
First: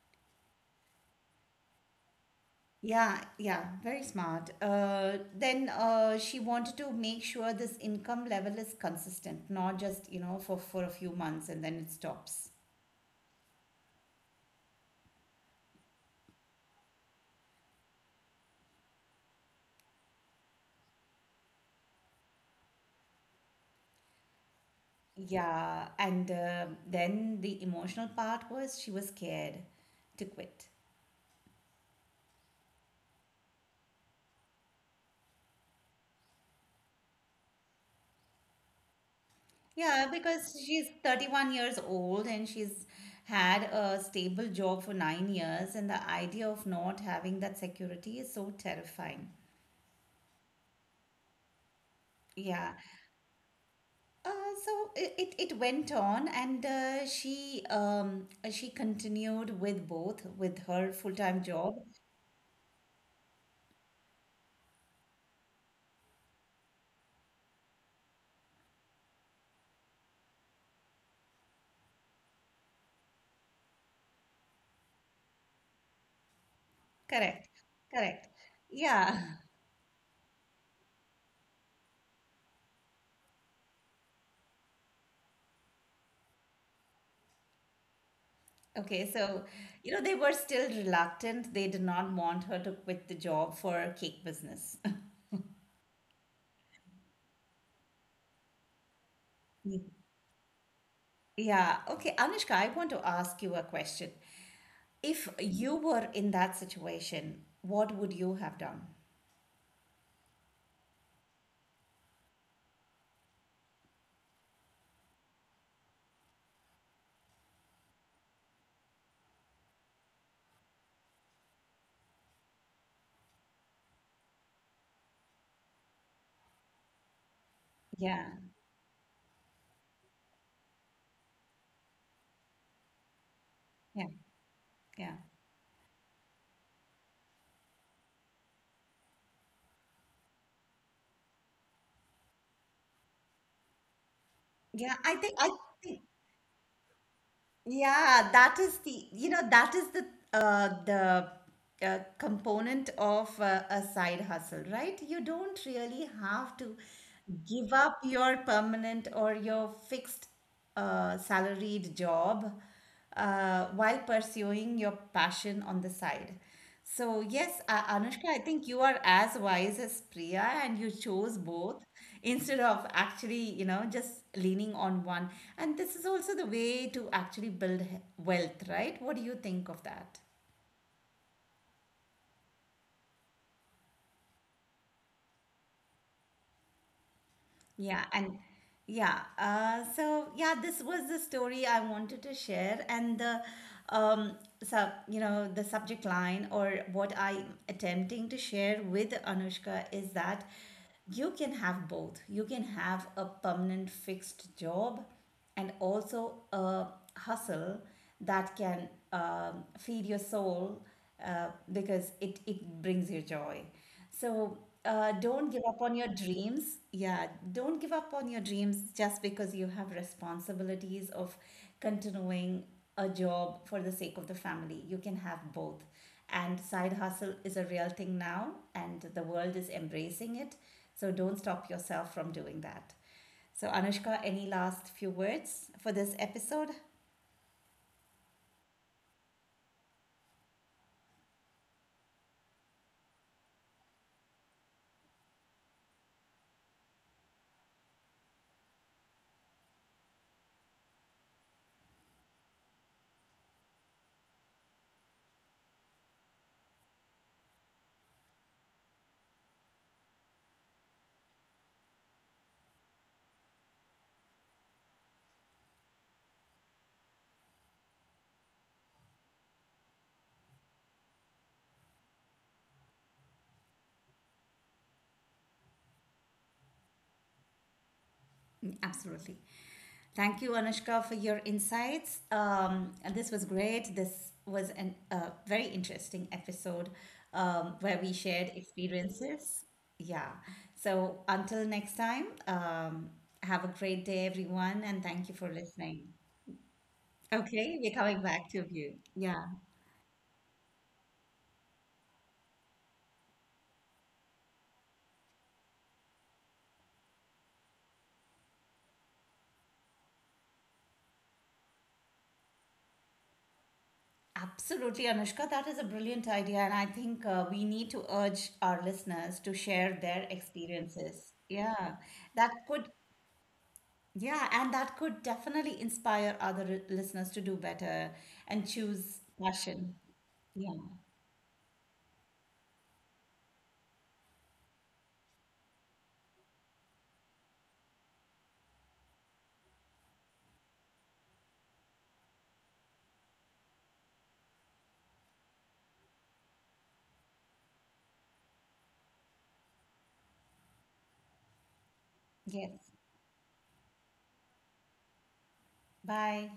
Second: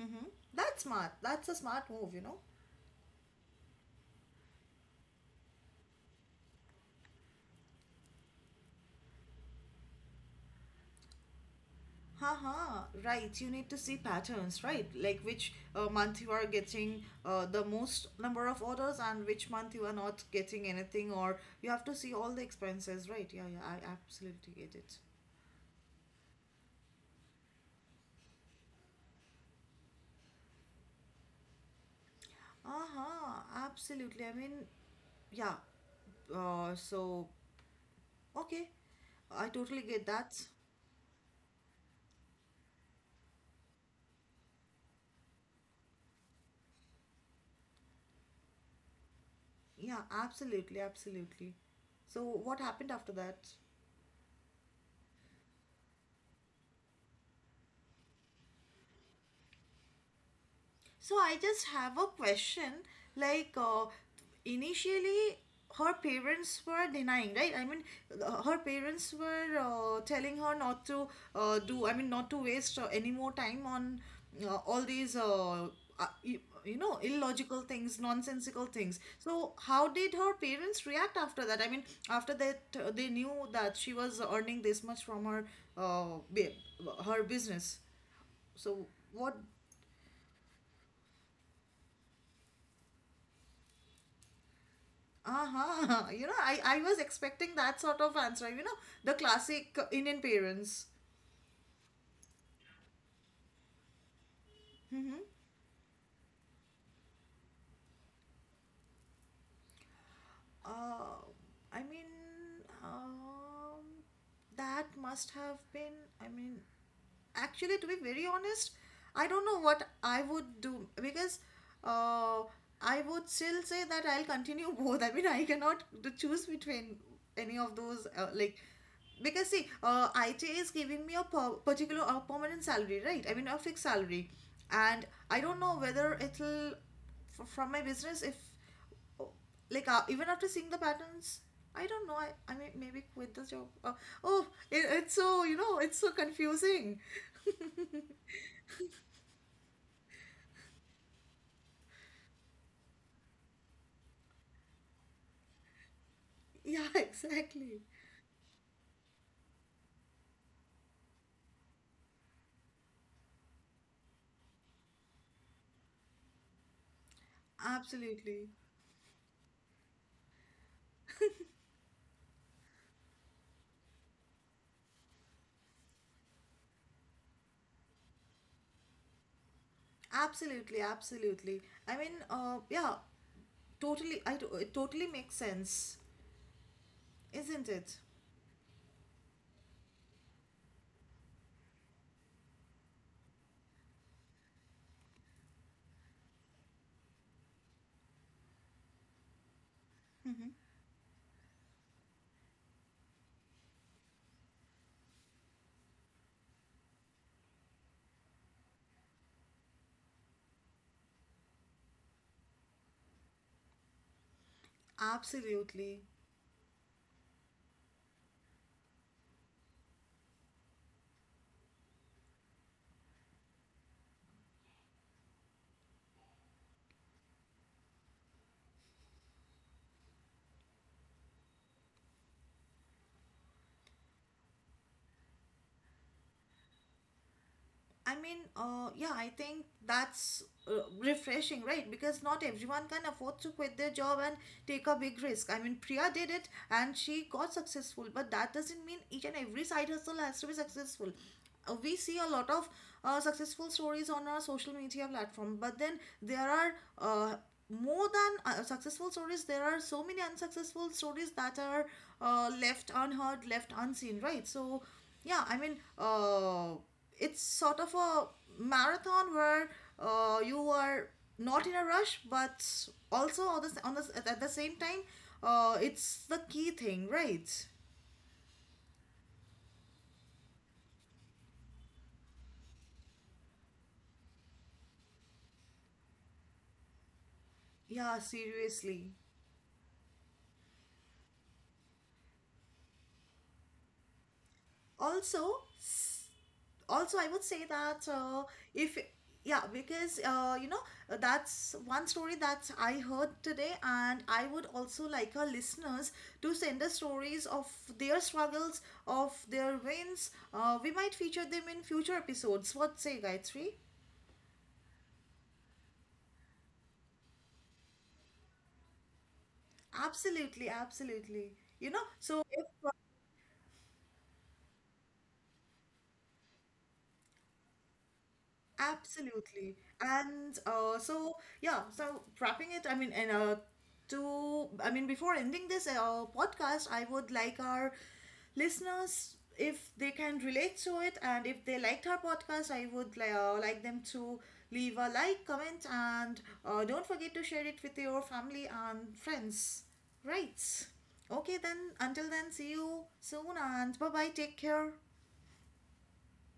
Mm-hmm. That's smart. That's a smart move, you know.
Yeah, yeah, very smart. Then she wanted to make sure this income level is consistent, not just, you know, for a few months and then it stops.
Haha, right. You need to see patterns, right? Like, which month you are getting the most number of orders and which month you are not getting anything, or you have to see all the expenses, right? Yeah, yeah, I absolutely get it.
Yeah, and then the emotional part was she was scared to quit.
Uh-huh, absolutely. I mean, yeah. So, okay, I totally get
Yeah,
that.
because she's 31 years old and she's had a stable job for 9 years, and the idea of not having that security is so terrifying.
Yeah, absolutely, absolutely. So, what
Yeah.
happened after that?
Uh, so it went on, and she continued with both with her
So I
full-time
just
job.
have a question. Like, initially, her parents were denying, right? I mean, her parents were telling her not to do, I mean, not to waste any more time on uh, all these, uh, uh, you, you know,
Correct.
illogical things,
Correct.
nonsensical things.
Yeah.
So how did her parents react after that? I mean, after that, they knew that she was earning this much from her, uh, bi- her business. So
Okay,
what?
so you know they were still reluctant. They did not want her to quit the job for cake business. [laughs]
Uh-huh. [laughs] You know, I was expecting that sort of answer. You know, the classic
Mm.
Indian parents.
Yeah. Okay, Anushka, I want to ask you a question.
Mm-hmm.
If you were in that situation, what would you have done?
Uh, I mean, um, that must have been, I mean, actually, to be very honest, I don't know what I would do because, uh, I would still say that I'll continue [laughs] both. I mean, I cannot choose between any of those.
Yeah,
Like, because see, I T is giving me a particular or permanent salary, right? I mean, a fixed
yeah,
salary, and
yeah.
I don't know whether it'll from my business, if oh, like, even after seeing the patterns, I don't know, I mean, maybe quit this job, oh, it,
Yeah,
it's
I think
so, you
I
know, it's
think
so confusing.
yeah, that is the, you know, that is the component of a side hustle, right? You don't really
[laughs]
have to
Yeah,
give
exactly.
up your permanent or your fixed salaried job while pursuing your passion on the side. So, yes, Anushka, I
Absolutely,
think you are as wise as Priya and you chose both instead of actually, you know, just leaning on one. And this is also the way to actually build wealth, right? What do you think of that?
absolutely. Absolutely, I mean, yeah, totally. It totally makes sense, isn't it?
Yeah, and yeah, so yeah, this was the story I wanted to share, and the so you know the subject line or what I'm attempting to share with Anushka is
Hmm.
that you can have both. You can have a permanent fixed job and also a hustle that can feed your soul because it brings you joy. So don't give up
Absolutely.
on your dreams. Yeah, don't give up on your dreams just because you have responsibilities of continuing a job for the sake of the family. You can have both. And side hustle is a real thing now, and the world is embracing it. So don't stop yourself from doing that. So, Anushka, any last few words for this episode?
I mean, yeah, I think that's refreshing, right? Because not everyone can afford to quit their job and take a big risk. I mean, Priya did it and she got successful, but that doesn't mean each and every side hustle has to be successful. We see a lot of successful stories on our social media platform, but then there are, more than successful stories, there are so many unsuccessful stories that are left unheard, left unseen, right? So, yeah, I mean, it's sort of a marathon where you are not in a rush, but also at the same time, it's the key thing, right?
Mm, absolutely. Thank you, Anushka, for your insights. And this was great. This was a very interesting episode where we
Yeah,
shared
seriously.
experiences. Yeah. So until next time, have a great day, everyone, and thank you for
Also,
listening.
I would say
Okay, we're
that,
coming back to
if
you. Yeah.
yeah because you know, that's one story that I heard today, and I would also like our listeners to send us stories of their struggles, of their wins. Uh, we might feature them in future episodes. What say, Gayatri?
Absolutely, Anushka, that is a brilliant idea. And I think we need to urge our listeners to share their
Absolutely,
experiences.
absolutely. You
Yeah,
know, so
that
if
could, yeah, and that could definitely inspire other listeners to do better and choose
absolutely.
passion.
And
Yeah,
so, yeah, so wrapping it, I mean, and I mean, before ending this podcast, I would like our listeners, if they can relate to it and if they liked our podcast, I would like them to leave a like, comment, and don't forget to share it with your family and friends. Right. Okay, then, until then, see
yes.
you soon and bye bye. Take care.
Bye.